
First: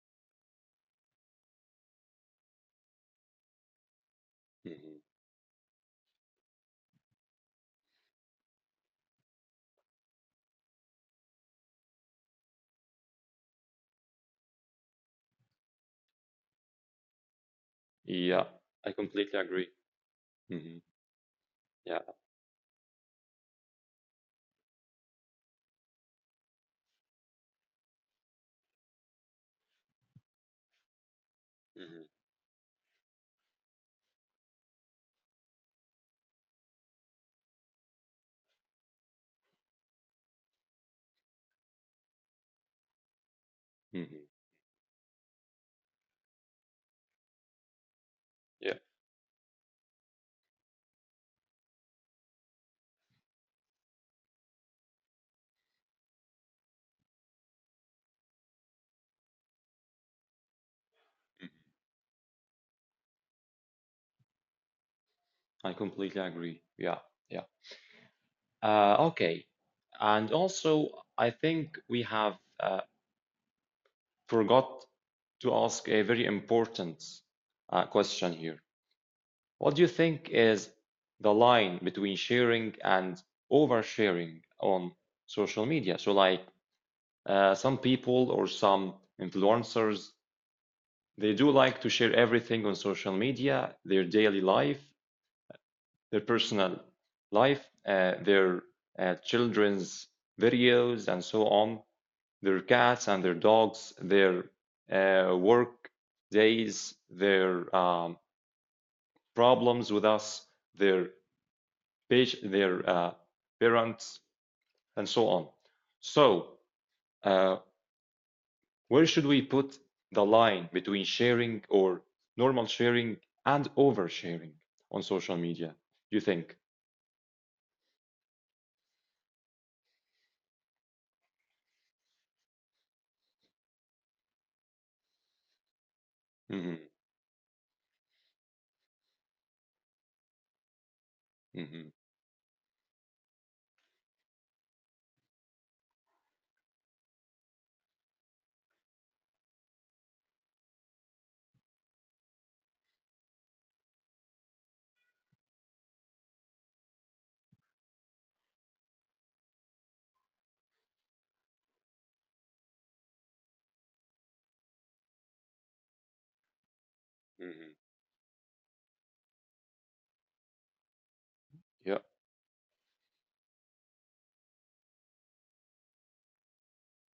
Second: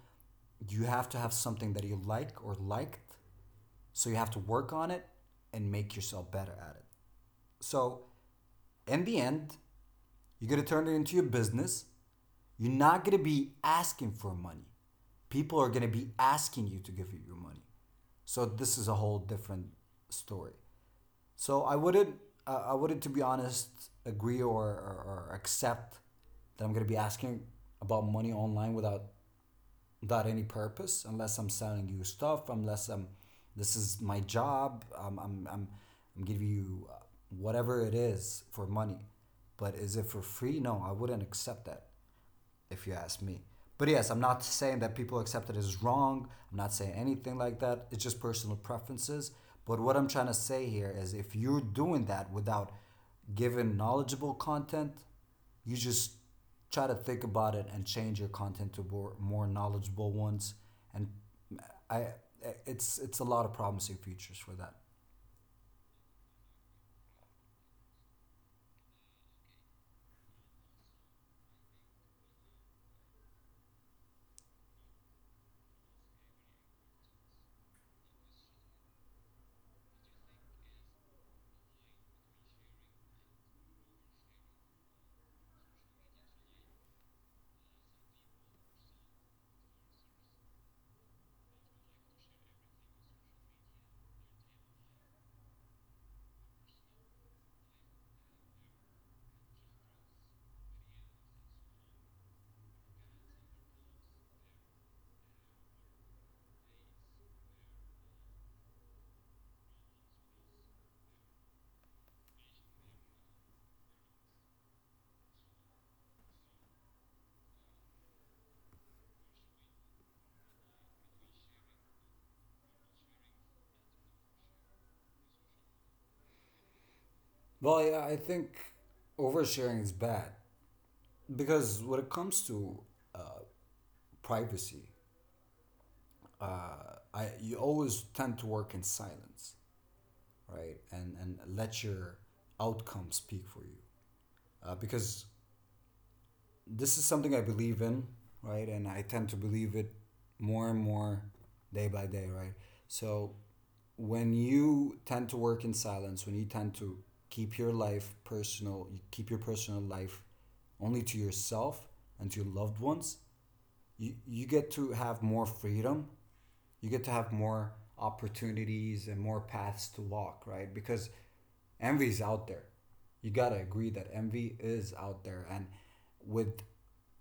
B: you have to have something that you like or liked. So you have to work on
A: Mm-hmm.
B: it and make yourself better at it. So in the end, you're gonna turn it into your business. You're not gonna be asking for money. People are gonna be asking you to give you your money.
A: Yeah,
B: So this is
A: I
B: a whole
A: completely
B: different
A: agree.
B: story.
A: hmm
B: So
A: Yeah.
B: I wouldn't, to be honest, agree or accept that I'm gonna be asking about money online without without any purpose, unless I'm selling
A: hmm
B: you stuff, unless I'm, this is my job, I'm giving you whatever it is for money. But is it for free? No, I wouldn't accept that if you ask me. But yes, I'm
A: hmm
B: not saying that people accept it as wrong. I'm not saying anything like that. It's just personal
A: Yeah,
B: preferences. But what I'm trying to say here is if you're doing that without giving knowledgeable content, you just try to think about it and change your content to more, more knowledgeable ones. And
A: mhm.
B: I, it's a lot of promising futures for that.
A: I completely agree. Yeah, yeah. Okay. And also, I think we have forgot to ask a very important question here. What do you think is the line between sharing and oversharing on social media? So, like some people or some influencers, they do like to share everything on social media, their daily life, their personal life, their children's videos, and so on, their cats and their dogs, their work days, their problems with us, their their parents, and so on. So, uh, where should we put the line between sharing or normal sharing and oversharing on social media? You think?
B: Well, yeah, I think oversharing is bad because when it comes to uh, privacy,
A: hmm
B: I you always tend to work in silence, right? And let
A: hmm
B: your outcome speak for you, because this is something I believe in, right? And I tend to believe it more and more day by day, right? So when you tend to work in silence, when you tend to keep your life personal, you keep your personal life only to yourself and to your loved ones, you get to have more freedom, you get to have more
A: hmm
B: opportunities and more paths to walk, right? Because
A: Yeah.
B: envy is out there. You gotta agree that envy is out there, and with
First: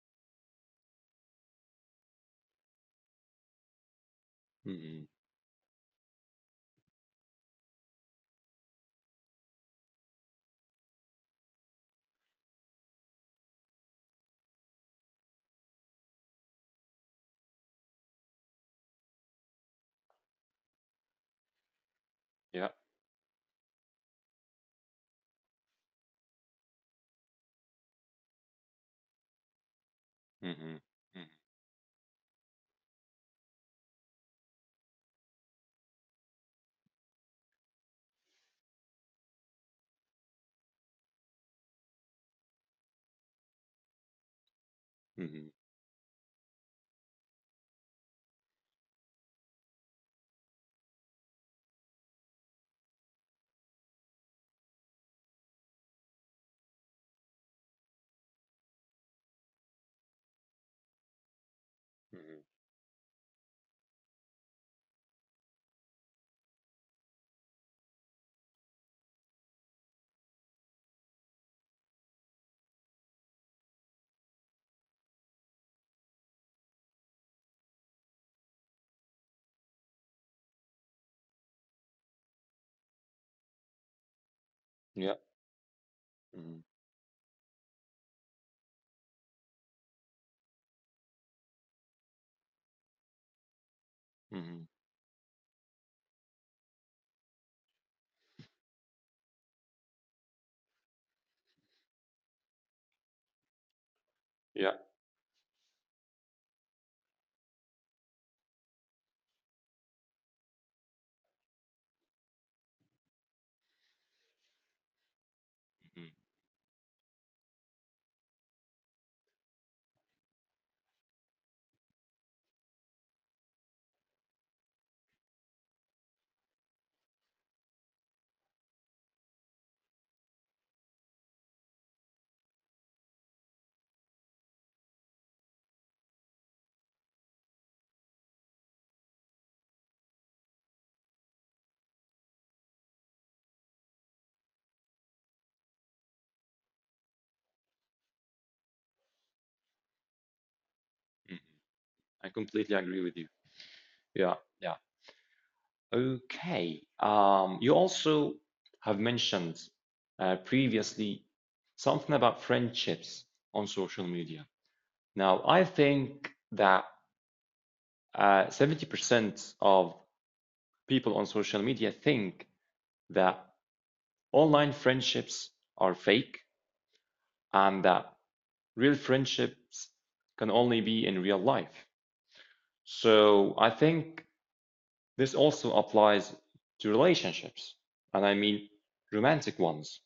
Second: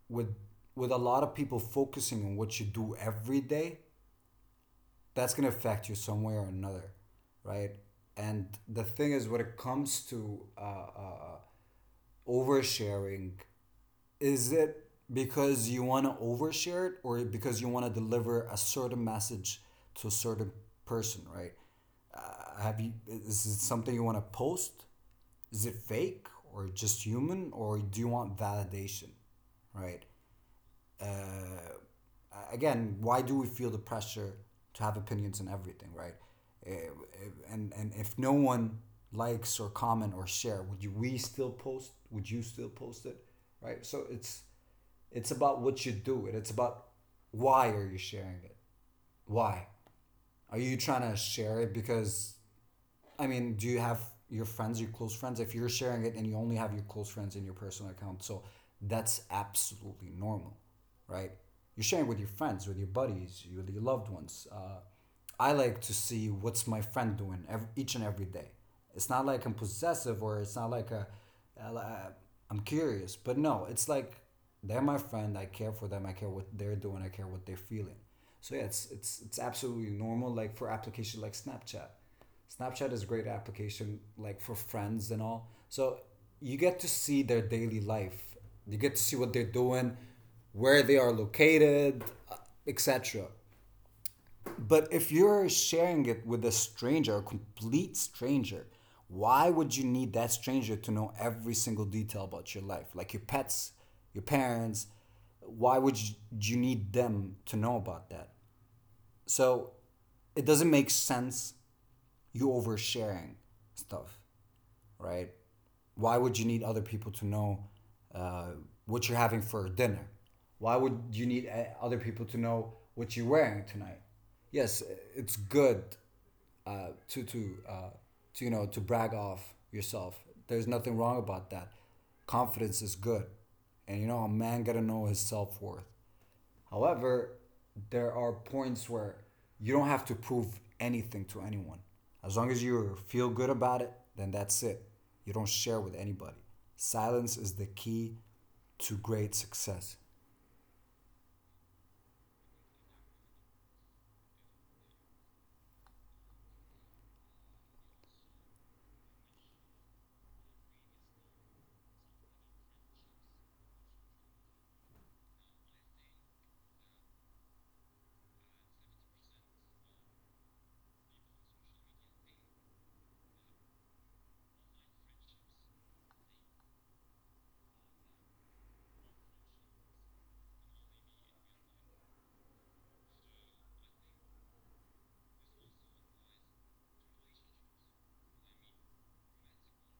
B: with with a lot of people focusing on what you do every day,
A: hmm
B: that's gonna affect you some way or another, right? And the thing is, when it comes to uh, uh, oversharing, is it because you want to overshare it or because you want to deliver a certain message to a certain person, right?
A: Yeah.
B: Have you is it something you want to post, is it fake or just human, or do you want validation, right?
A: hmm hmm
B: Again, why do we feel the pressure to have opinions and everything, right? And if no one likes or comment or share, would you we still post, would you still post it, right? So it's
A: hmm
B: about what you do it. It's about why are you sharing it? Why? Are you trying to share it because I mean, do you have your friends, your close friends? If you're sharing it and you only have your close friends in your personal account, so that's absolutely normal, right? You're sharing with your
A: hmm
B: friends, with your buddies, with your loved ones. I like to see what's my friend doing ev each and every day. It's not like I'm possessive or it's not like a, I'm curious, but no, it's like they're my friend. I care for them. I care what they're doing. I care what they're feeling. So yeah, it's absolutely normal. Like for application like Snapchat, Snapchat is a great application like for
A: Yeah.
B: friends and all. So
A: hmm
B: you get to see their daily life. You get to see what they're doing, where they are located, etc.
A: hmm
B: But if you're sharing it with a stranger, a complete stranger, why would you need that stranger to know every single detail about your life? Like your pets, your
A: Yeah.
B: parents, why would you need them to know about that? So it doesn't make sense you oversharing stuff, right? Why
A: hmm
B: would you need other people to know uh, what you're having for dinner? Why would you need other people to know what you're wearing tonight? Yes, it's good uh, to to uh, to you know to brag off yourself. There's nothing wrong about that. Confidence is good, and you know a man gotta know his self worth. However, there are points where you don't have to prove anything to anyone. As long as you feel good about it, then that's it. You don't share with anybody. Silence is the key to great success.
A: hmm I completely agree with you. Yeah. Yeah. Okay. You also have mentioned previously something about friendships on social media. Now, I think that 70% of people on social media think that online friendships are fake and that real friendships can only be in real life. So I think this also applies to relationships, and I mean romantic ones.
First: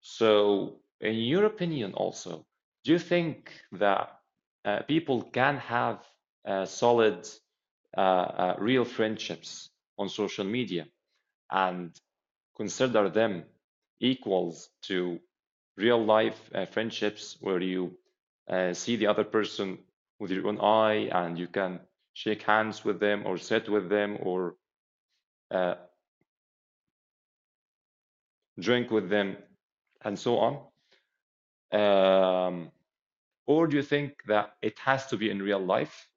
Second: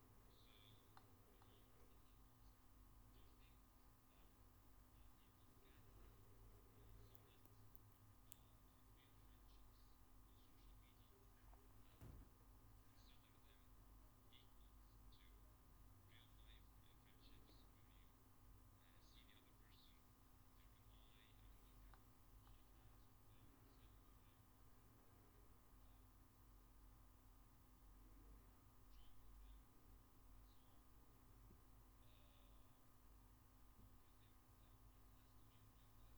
A: So, in your opinion, also, do you think that people can have solid, real friendships on social media? And consider them equals to real life friendships where you see the other person with your own eye and you can shake hands with them or sit with them or uh, drink with them and so on? Um, or do you think that it has to be in real life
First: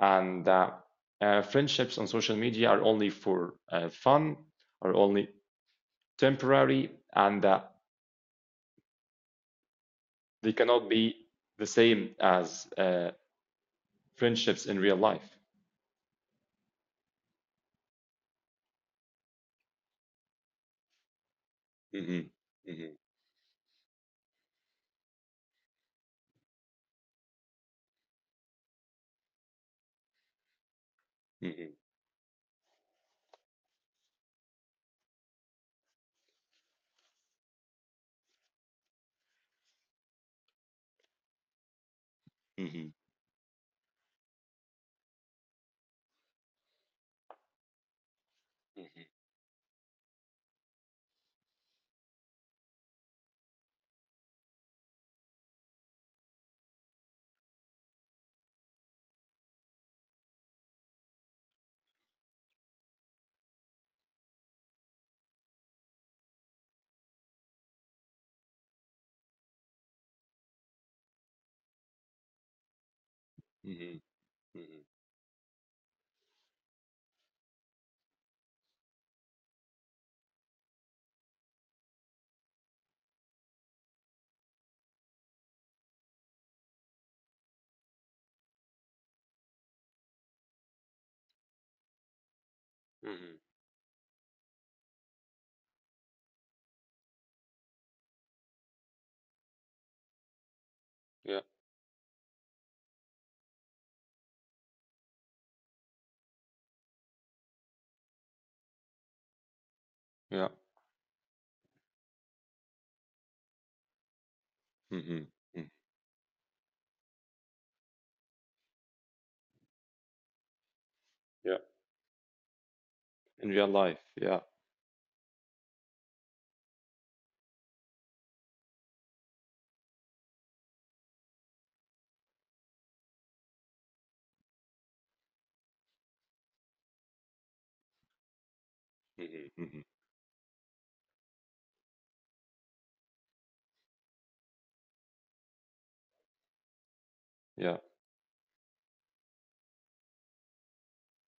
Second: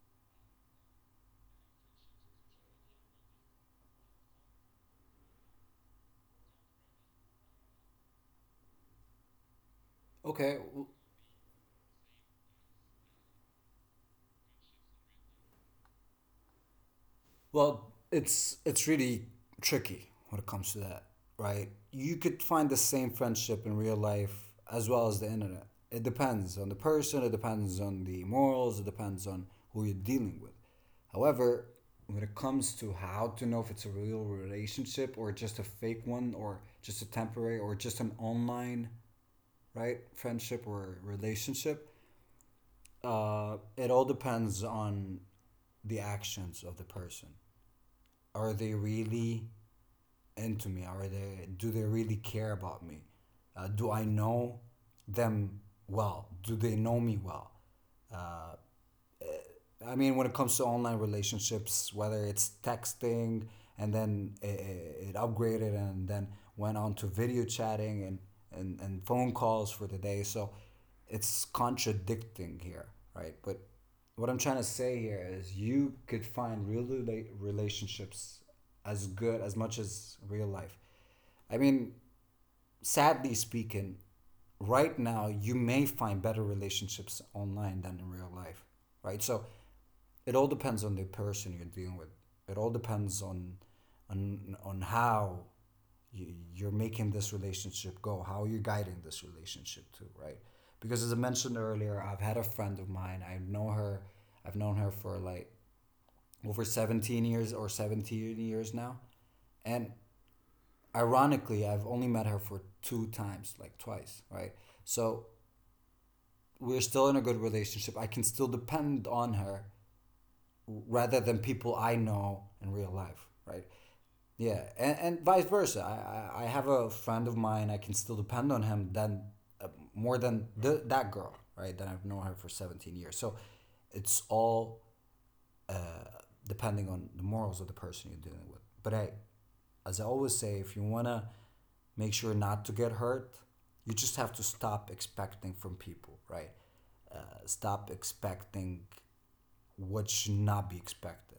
A: and that friendships on social media are only for fun, are only temporary, and that they
B: Okay,
A: cannot be the same as friendships in real life?
B: well, it's really tricky when it comes to that, right? You
A: Mhm.
B: could find the
A: Mhm.
B: same friendship in real life as well as the internet. It depends on the person, it depends on the morals, it depends on who you're dealing with. However,
A: Mhm.
B: when it comes to how to know if it's a real relationship or just a fake one or just a temporary or just an online, right, friendship or relationship,
A: Mhm.
B: it all depends on the actions of the person, are they
A: Mhm.
B: really into me? Are they do they really care about me? Do I know them well? Do they know me well? I mean, when it comes to online relationships, whether it's texting and then it upgraded and then went on to video chatting and phone calls for the day. So it's contradicting here, right? But
A: Mhm.
B: what I'm trying to
A: Mhm.
B: say here is you could find real relationships as good as much as real life. I mean, sadly speaking, right now you may find better relationships online than in real life, right? So it all depends on the person you're dealing with. It all depends
A: Mhm.
B: on on how you're making this relationship go, how you're guiding this relationship too, right? Because as I
A: Yeah.
B: mentioned earlier, I've had a friend of mine. I know her. I've known her for like over 17 years or 17 years now. And
A: Yeah.
B: ironically, I've only met her for two times, like twice, right?
A: Mhm.
B: So
A: Mhm.
B: we're still in a good relationship. I can still depend on her rather than
A: Yeah.
B: people I know in real life,
A: In real
B: right?
A: life, yeah.
B: Yeah, and vice versa. I have a friend of mine. I can still depend on him than uh, more than that girl, right? That I've known her for 17 years. So it's all depending on the morals of the person you're dealing with. But hey,
A: Mhm. Mhm.
B: as I always say, if you wanna make sure not to get hurt, you just have to stop expecting from people, right? Uh,
A: Yeah.
B: Stop expecting what should not be expected.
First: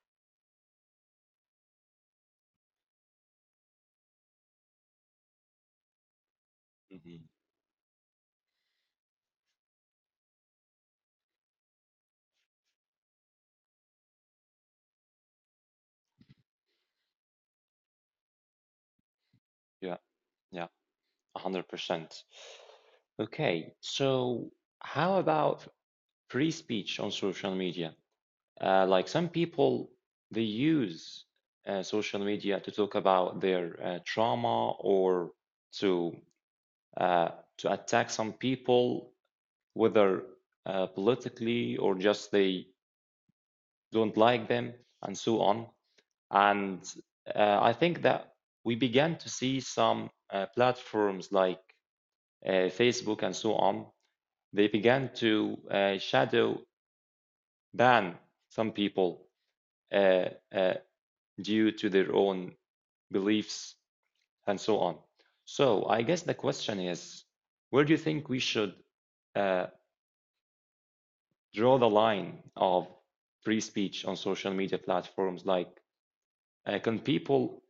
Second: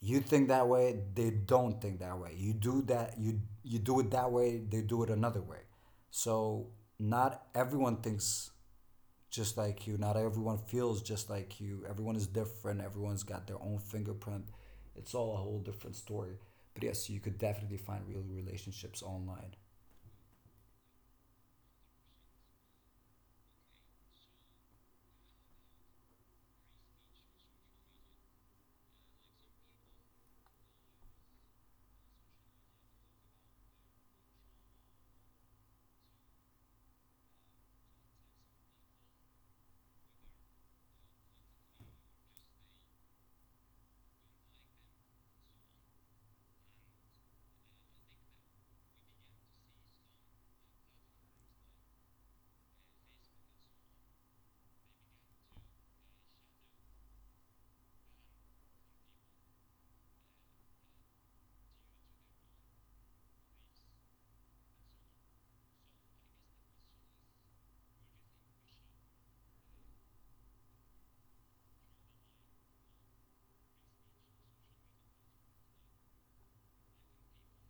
B: You think that way, they don't think that way. You do that, you do it that way, they do it another way. So
A: Mhm.
B: not everyone thinks just like you, not everyone feels just like you. Everyone is different, everyone's got their own fingerprint. It's all a whole different story, but yes, you could definitely find real relationships online.
A: Yeah, yeah, 100%. Okay, so how about free speech on social media? Like some people, they use social media to talk about their trauma or to uh, to attack some people, whether politically or just they don't like them, and so on. And I think that we began to see some platforms like Facebook and so on, they began to shadow ban some people uh, uh, due to their own beliefs and so on. So I guess the question is, where do you think we should uh, draw the line of free speech on social media platforms? Like, can people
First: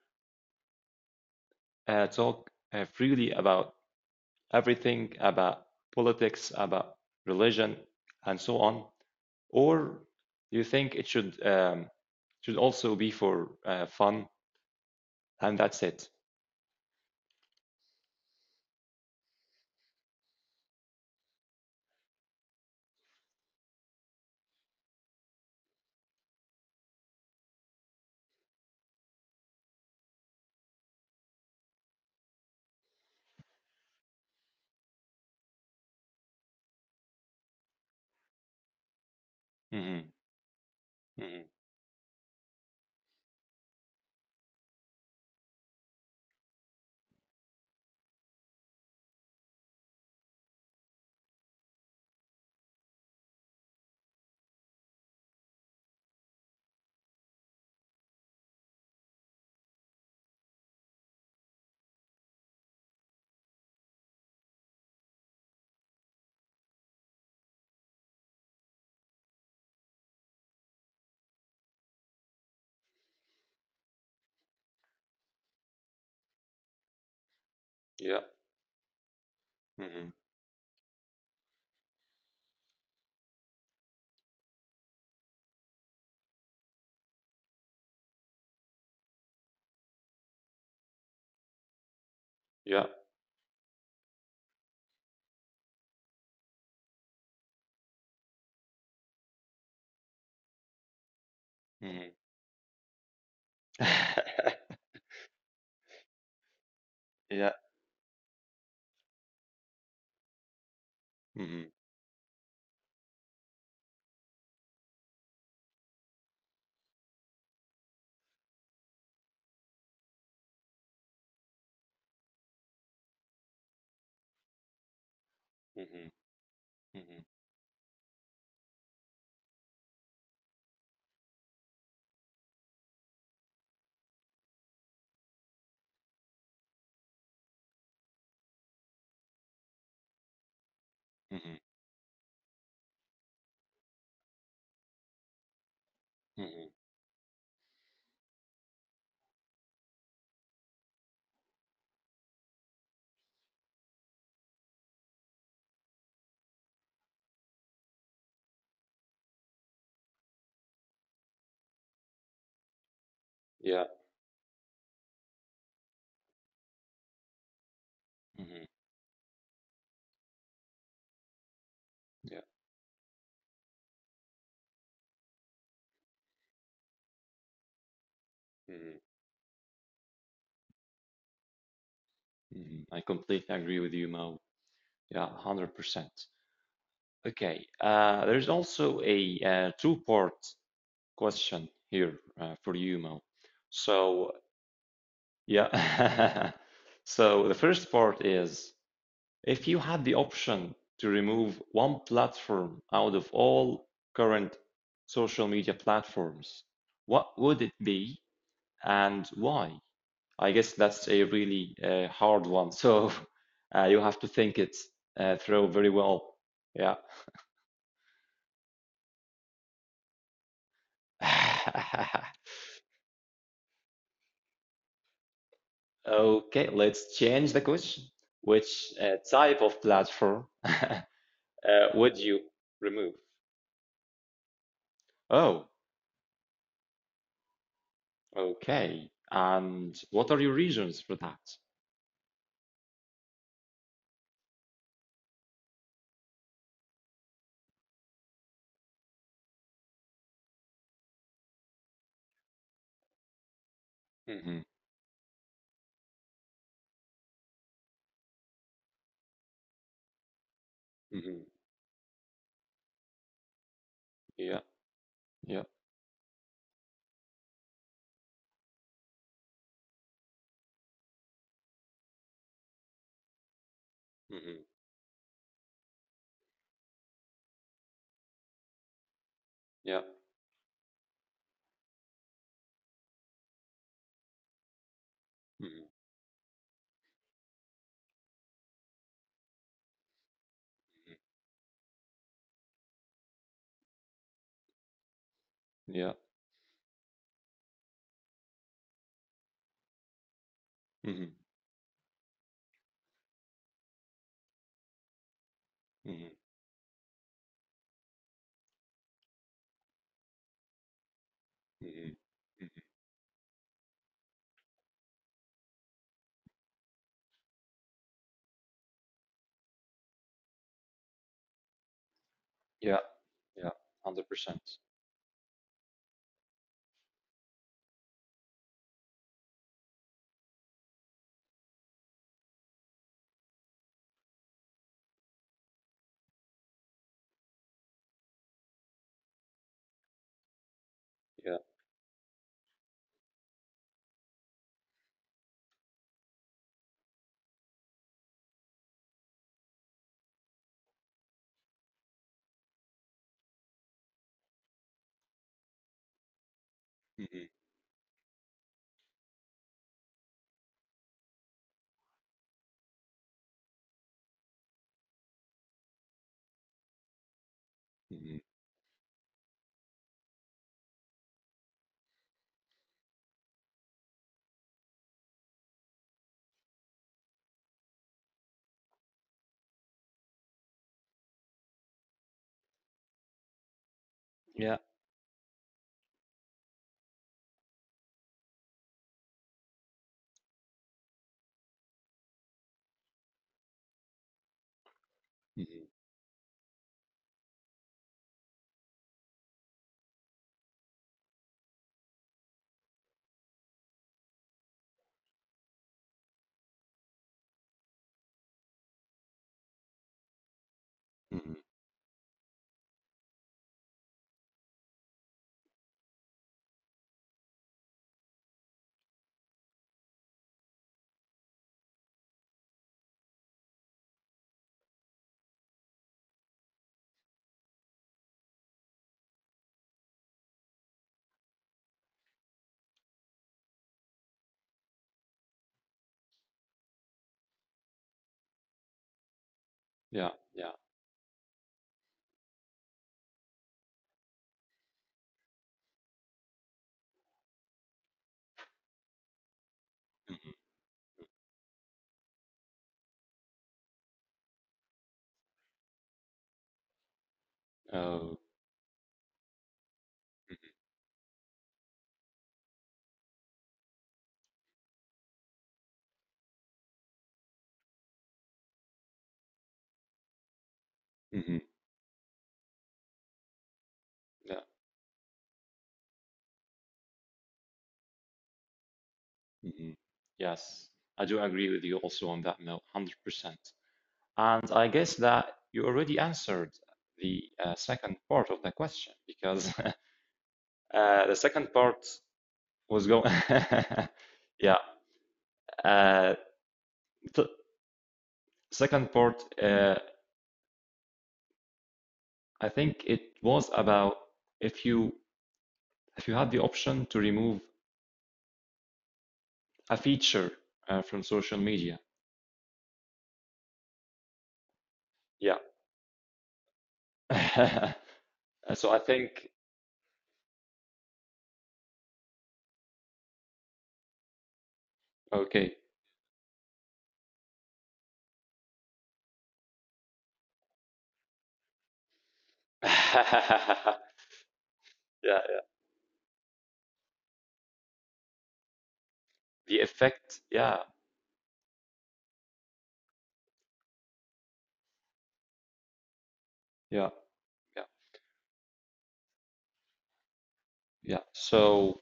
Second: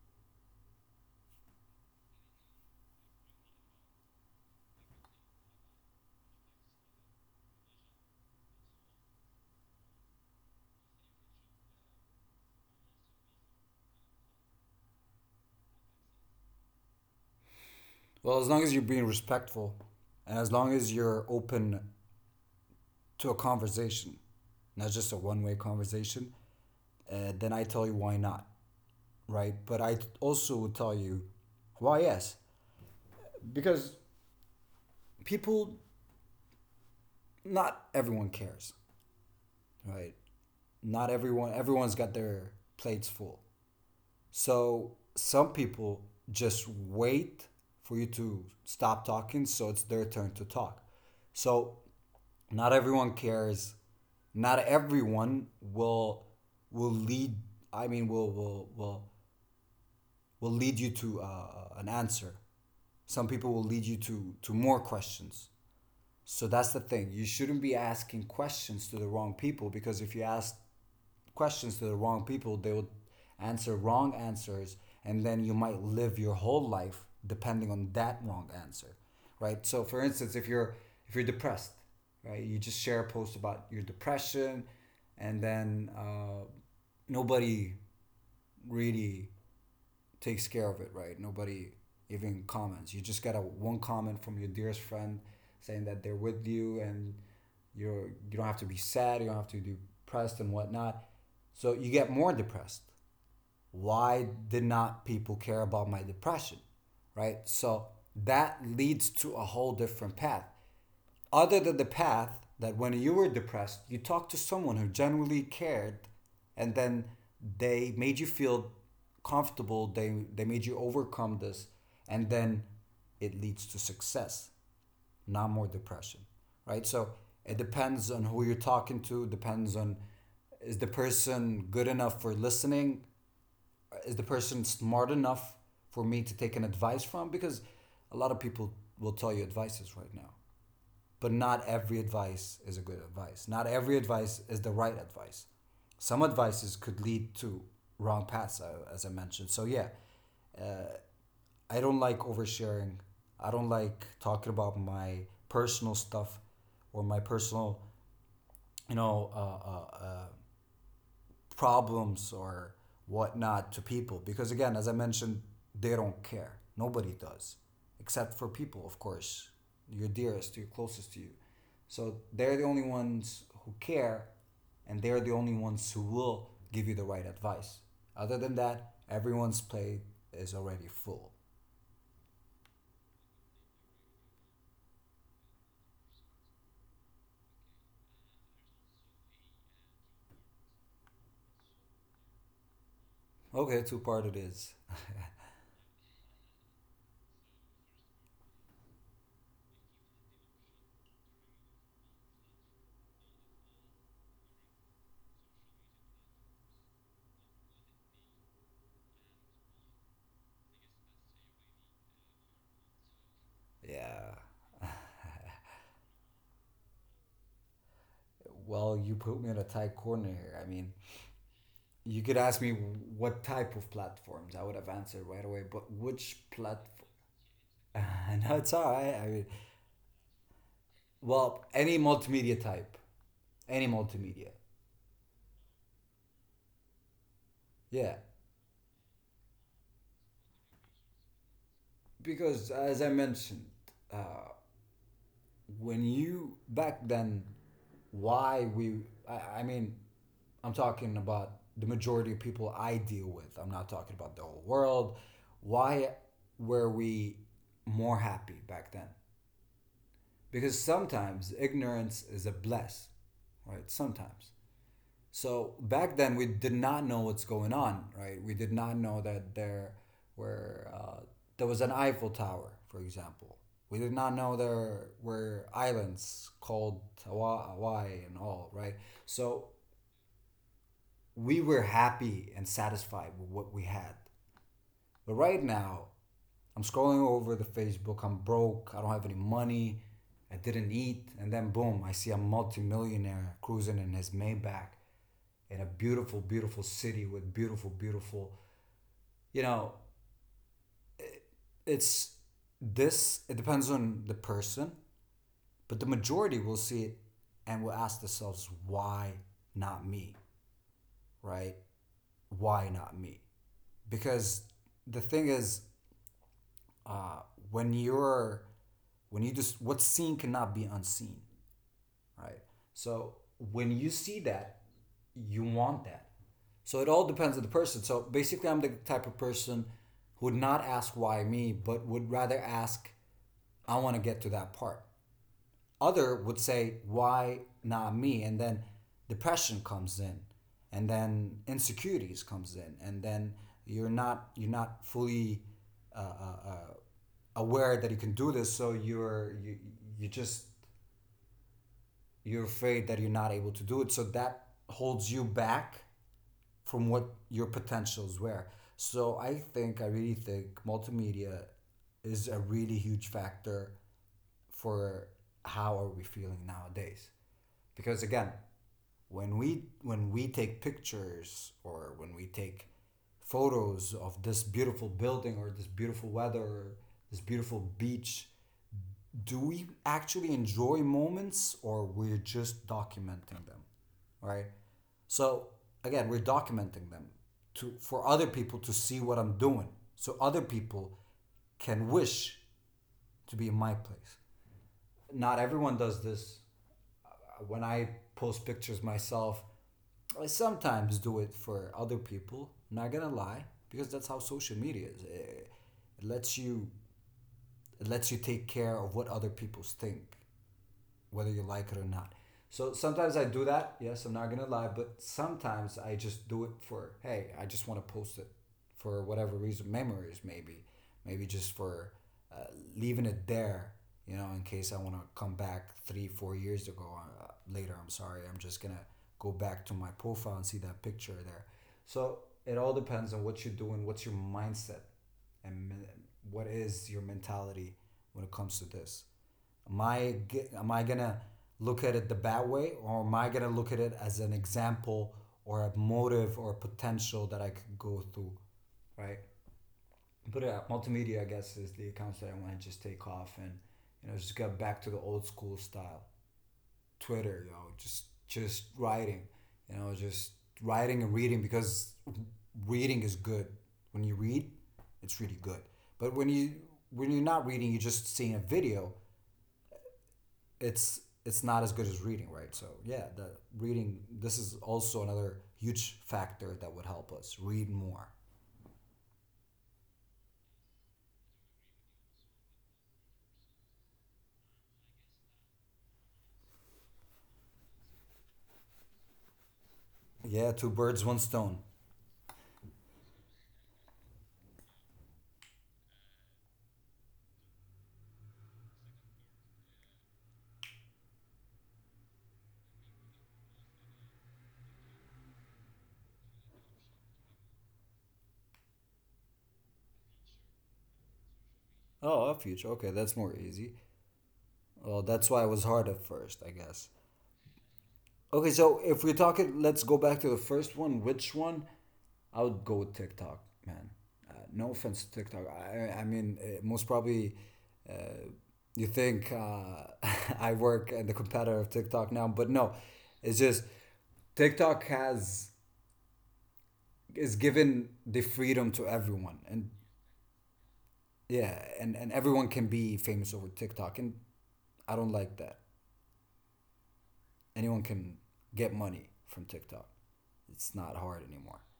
A: talk freely about everything, about politics, about religion, and so on? Or do you think it should also be for fun and that's it?
B: Well, as long as you're being respectful and as long as you're open to a conversation, not just a one-way conversation, then I tell you, why not, right? But I also will tell you why yes, because people, not everyone cares,
A: Hmm.
B: right? Not
A: Hmm.
B: everyone, everyone's got their plates full. So some people just wait for you to stop talking, so it's their turn to talk. So not everyone cares. Not everyone will lead. I mean, will lead you to an answer. Some people will lead you to more questions. So that's the thing. You shouldn't be asking questions to the wrong people, because if you ask questions to the wrong people, they will answer wrong answers, and then you might live your whole life depending on
A: Yeah.
B: that wrong answer. Right? So for
A: Hmm.
B: instance, if you're depressed, right? You just share a post about your depression, and then nobody really takes care of it, right? Nobody even
A: Yeah.
B: comments. You just get a one comment from your dearest friend saying that they're with you and you don't have to be sad, you don't have to be depressed and whatnot. So you
A: Hmm.
B: get more depressed. Why did not people care about my depression? Right?
A: Yeah.
B: So that leads to a whole different path other
A: Hmm.
B: than the path that when you were depressed, you talked to someone who genuinely cared, and then they made you feel comfortable. They made you overcome this, and then it leads to success, not more
A: Hmm.
B: depression, right? So
A: Hmm.
B: it depends on who you're talking to. Depends on, is the person good enough for listening? Is the person smart enough for me to take an advice from? Because a lot of people will tell you advices right now, but
A: Hmm.
B: not every advice is a good advice. Not every advice is the right advice. Some
A: Hmm.
B: advices could lead to wrong paths, as I mentioned. So, yeah, I don't like oversharing. I don't like talking about my personal stuff or my personal, you know, problems or whatnot to
A: Yeah.
B: people, because again, as I mentioned, they don't care. Nobody does, except for
A: Hmm.
B: people, of course, your dearest, your closest to you. So
A: Yeah.
B: they're the only ones who care, and they're the only ones who will give you the right advice. Other than that,
A: Hmm.
B: everyone's plate is already full.
A: Mhm. I completely agree with you, Mo. Yeah, 100%. Okay, there's also a two-part question here for you, Mo.
B: Okay, two part
A: So,
B: it is.
A: yeah. So the first part is, if you had the option to remove one platform out of all current social media platforms, what would it be and why? I guess that's a really hard one. So you have to
B: Yeah,
A: think it through very well. Yeah.
B: well, you put me in a tight corner here. I mean, you could ask me what type of platforms I would have answered right away, but which
A: Okay,
B: platform?
A: let's change the question.
B: No, it's
A: Which
B: all right. I mean,
A: type of platform
B: well, any
A: would you
B: multimedia type,
A: remove?
B: any multimedia,
A: Oh,
B: yeah.
A: okay. And what are your reasons for that?
B: Because as I mentioned, uh, when you back then, why we? I mean, I'm talking about the majority of people I deal with. I'm not talking about the
A: Mm-hmm.
B: whole world. Why were we more happy back then? Because
A: Mm-hmm.
B: sometimes ignorance is a bless, right? Sometimes,
A: Yeah. Yeah.
B: so back then we did not know what's going on, right? We did not know that there were there was an Eiffel Tower, for example. We did not
A: Mm-hmm.
B: know there were islands called Hawaii and all, right? So
A: Yeah.
B: we were happy and satisfied with what we had, but right
A: Mm-hmm.
B: now I'm scrolling over the Facebook. I'm broke. I don't have any money. I didn't eat. And then boom, I see a multimillionaire cruising in his Maybach in a
A: Yeah.
B: beautiful, beautiful city with beautiful, beautiful. You know,
A: Mm-hmm.
B: it's this. It depends on the person, but the
A: Mm-hmm.
B: majority will see it and will ask themselves, "Why not me?" Right?
A: Mm-hmm.
B: Why not me? Because the thing is, uh, when you're when you just, what's seen cannot be unseen, right?
A: Yeah.
B: So
A: Yeah.
B: when you see
A: 100%.
B: that, you want that. So it all depends on the person. So basically, I'm the type of person who would not ask why me, but would rather ask, I want to get to that part. Other would say, why not me? And then depression comes in, and
A: Yeah.
B: then insecurities comes in, and then you're not fully uh, uh, uh, aware that you can do this. So you just, you're afraid that you're not able to do it, so that holds you back from what
A: Mm-hmm.
B: your potentials were. So I think, I really think multimedia is a really huge factor for how are we feeling nowadays, because
A: Mm-hmm.
B: again, when we take pictures, or when we take photos of this beautiful building or this beautiful weather or this beautiful beach, do we actually enjoy moments, or we're just documenting them, right?
A: Yeah.
B: So again, we're documenting them to, for other people to see what I'm doing, so other people can wish to be in my place. Not
A: Mhm.
B: everyone does this. When I post pictures myself, I sometimes do it for other people, not gonna lie, because that's how social media is. Lets you it lets you take care of what other people think, whether
A: Mhm.
B: you like it or not. So sometimes I do that. Yes, I'm not gonna lie, but sometimes I just do it for, hey, I just want to post it for whatever reason, memories maybe, maybe just for uh, leaving it there. You know, in case I want to come back three, four years ago uh, later. I'm sorry, I'm just gonna go back to my profile and see that picture there. So it all depends on what you're doing, what's your mindset, and what is your mentality when it comes to this.
A: Yeah, yeah.
B: Am I gonna look at it the bad way, or am I gonna look at it as an example or a motive or a potential that I could go through, right?
A: Mhm.
B: But yeah, multimedia, I guess, is the accounts that I want to just take off and, you know, just get back to the old school style. Twitter, you know,
A: Oh,
B: just writing, you know, just writing and reading, because reading is good. When you read, it's really good. But when you, when you're not reading, you're just seeing a video,
A: mhm.
B: it's not as good as reading, right? So yeah, the reading, this
A: Yeah.
B: is also another huge factor that would help us read more.
A: Mhm. Yes, I do agree with you also on that note, 100%. And I guess that you already answered the second part of the question, because
B: Yeah, two birds,
A: the
B: one
A: second
B: stone.
A: part was going. Yeah, uh, the second part, I think it was about if you had the option to remove a feature from social media.
B: Oh, a future. Okay, that's more easy. Well, that's
A: Yeah.
B: why it was hard at first, I guess. Okay,
A: So I
B: so if we're
A: think,
B: talking, let's go back to the first one. Which one? I would go with TikTok, man. No offense to TikTok.
A: okay.
B: I mean, most probably you think I work in the competitor of TikTok now, but no, it's just TikTok
A: Yeah, yeah.
B: has, is given the freedom to everyone,
A: The
B: and
A: effect, yeah,
B: yeah, and everyone can be famous over TikTok, and I don't like that.
A: yeah, yeah,
B: Anyone can get money from TikTok. It's not
A: yeah.
B: hard anymore.
A: So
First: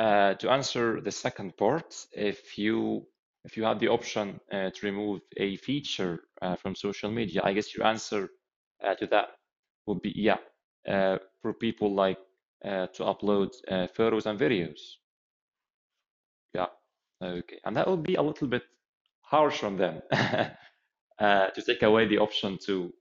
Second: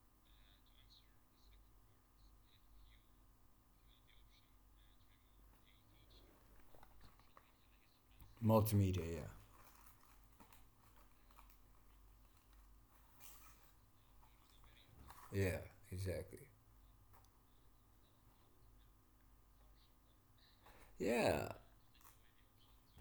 A: to answer the second part, if you have the option to remove a feature from social media, I guess your answer
B: Multimedia,
A: to
B: yeah.
A: that would be yeah, for people like to upload photos and videos.
B: Yeah, exactly.
A: Yeah, okay. And that would be a little bit harsh on them. uh,
B: Yeah,
A: to take away the option to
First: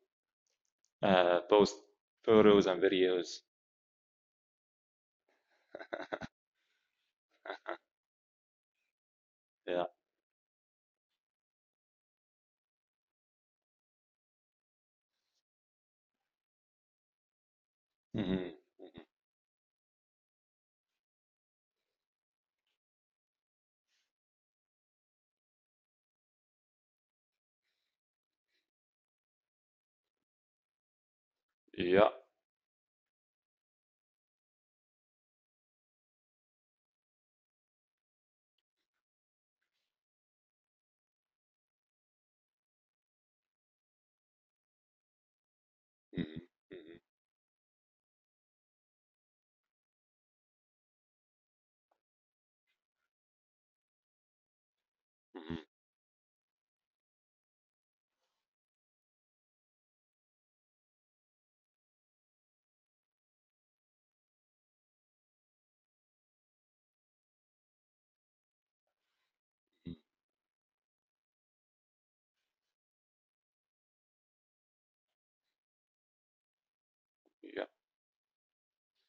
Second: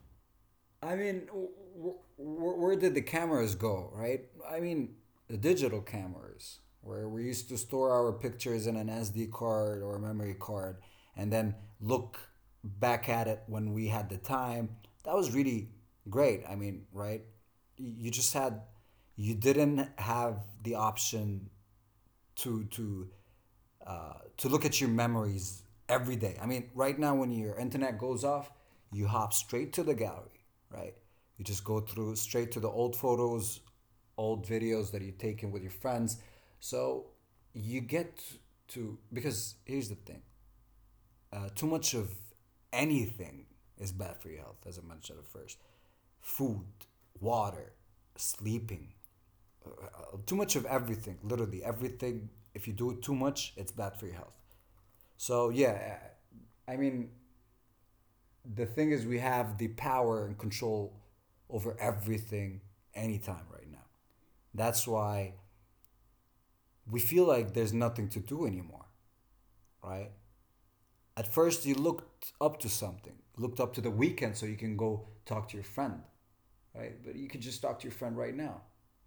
B: I mean,
A: post photos
B: where
A: and
B: did the
A: videos.
B: cameras go, right? I mean, the digital cameras, where we used to store our pictures in an SD card
A: Yeah.
B: or a memory card, and then look back at it when we had the time. That was really great. I mean, right? You
A: Hmm.
B: just
A: Hmm.
B: had, you didn't have the option to to to look at your memories every day. I mean, right now when your internet goes off, you hop straight to the gallery, right? You just go
A: Yeah.
B: through straight to the old photos, old videos that you've taken with your friends. So you get to, because here's the thing: too much of anything is bad for your health, as I mentioned at first.
A: Hmm.
B: Food,
A: Hmm.
B: water, sleeping, too much of everything, literally everything, if you do it too much, it's bad for your health. So
A: Hmm.
B: yeah, I mean, the thing is, we have the power and control over everything anytime right now. That's why we feel like there's nothing to do anymore, right? At first you looked up to something, looked up to the weekend so you can go talk to your friend, right? But you can just
A: Yeah.
B: talk to your friend right now.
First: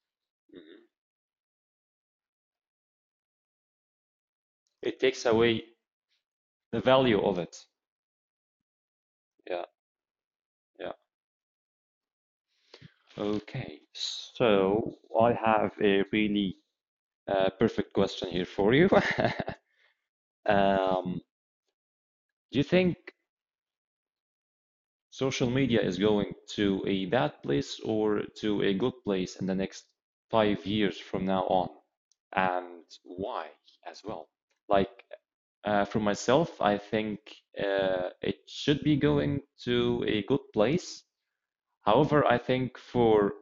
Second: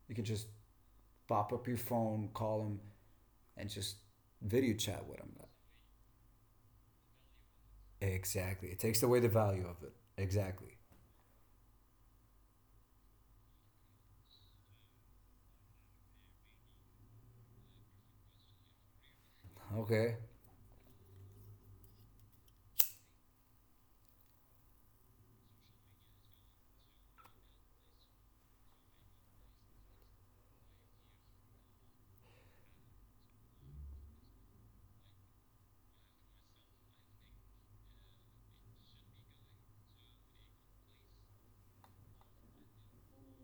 B: You can just
A: Hmm.
B: pop up your phone, call him, and just video
A: It
B: chat with
A: takes
B: him.
A: away the value of it.
B: Exactly. It takes away the
A: Yeah.
B: value of it. Exactly.
A: Yeah. Okay. So I have a really perfect question here for you.
B: Okay.
A: Um, do you think social media is going to a bad place or to a good place in the next 5 years from now on, and why as well? Like for myself, I think it should be going to a good place. However, I think for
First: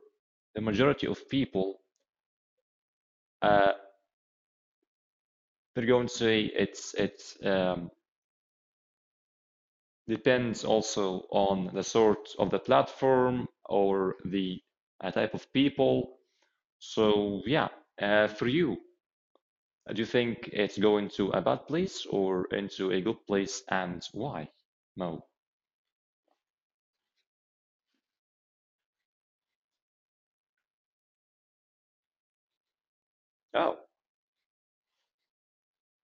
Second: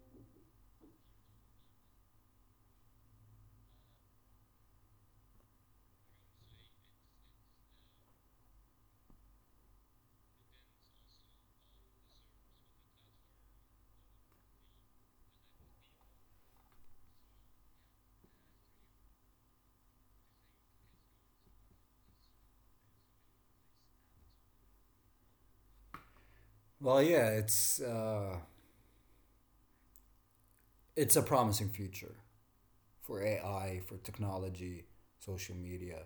A: the majority of people, uh, they're going to say it's depends also on the sort of the platform or the type of people. So yeah, for you, do you think it's going to a bad place or into a good place, and why, Mo?
B: Well, yeah, it's a promising future for
A: Oh.
B: AI, for technology, social media,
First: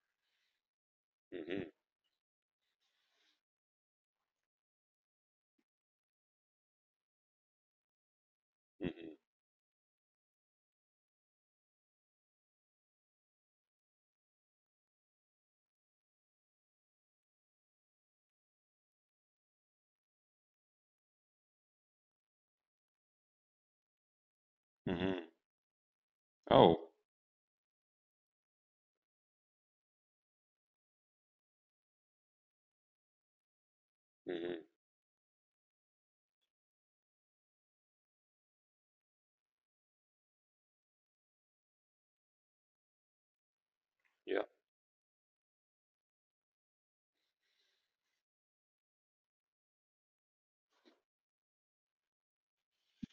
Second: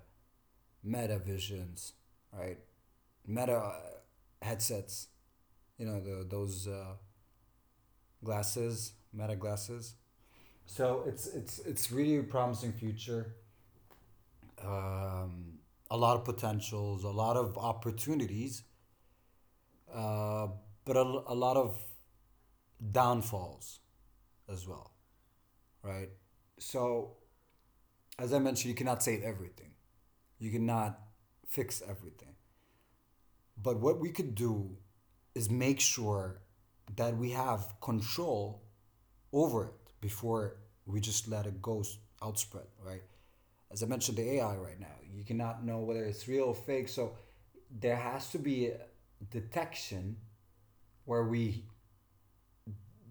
B: meta
A: Mm-hmm.
B: visions, right? Meta headsets, you know, those glasses, meta glasses. So it's really a promising future. Um, a lot of potentials, a lot of opportunities, uh, but a lot of downfalls as well,
A: Mm-hmm. Hmm.
B: right?
A: Oh.
B: So, as I mentioned, you cannot save everything, you cannot fix everything. But what we could
A: Mm-hmm.
B: do is make sure that we have control over it before we just let it go outspread, right? As I mentioned, the
A: Yeah.
B: AI right now, you cannot know whether it's real or fake. So there has to be a detection where we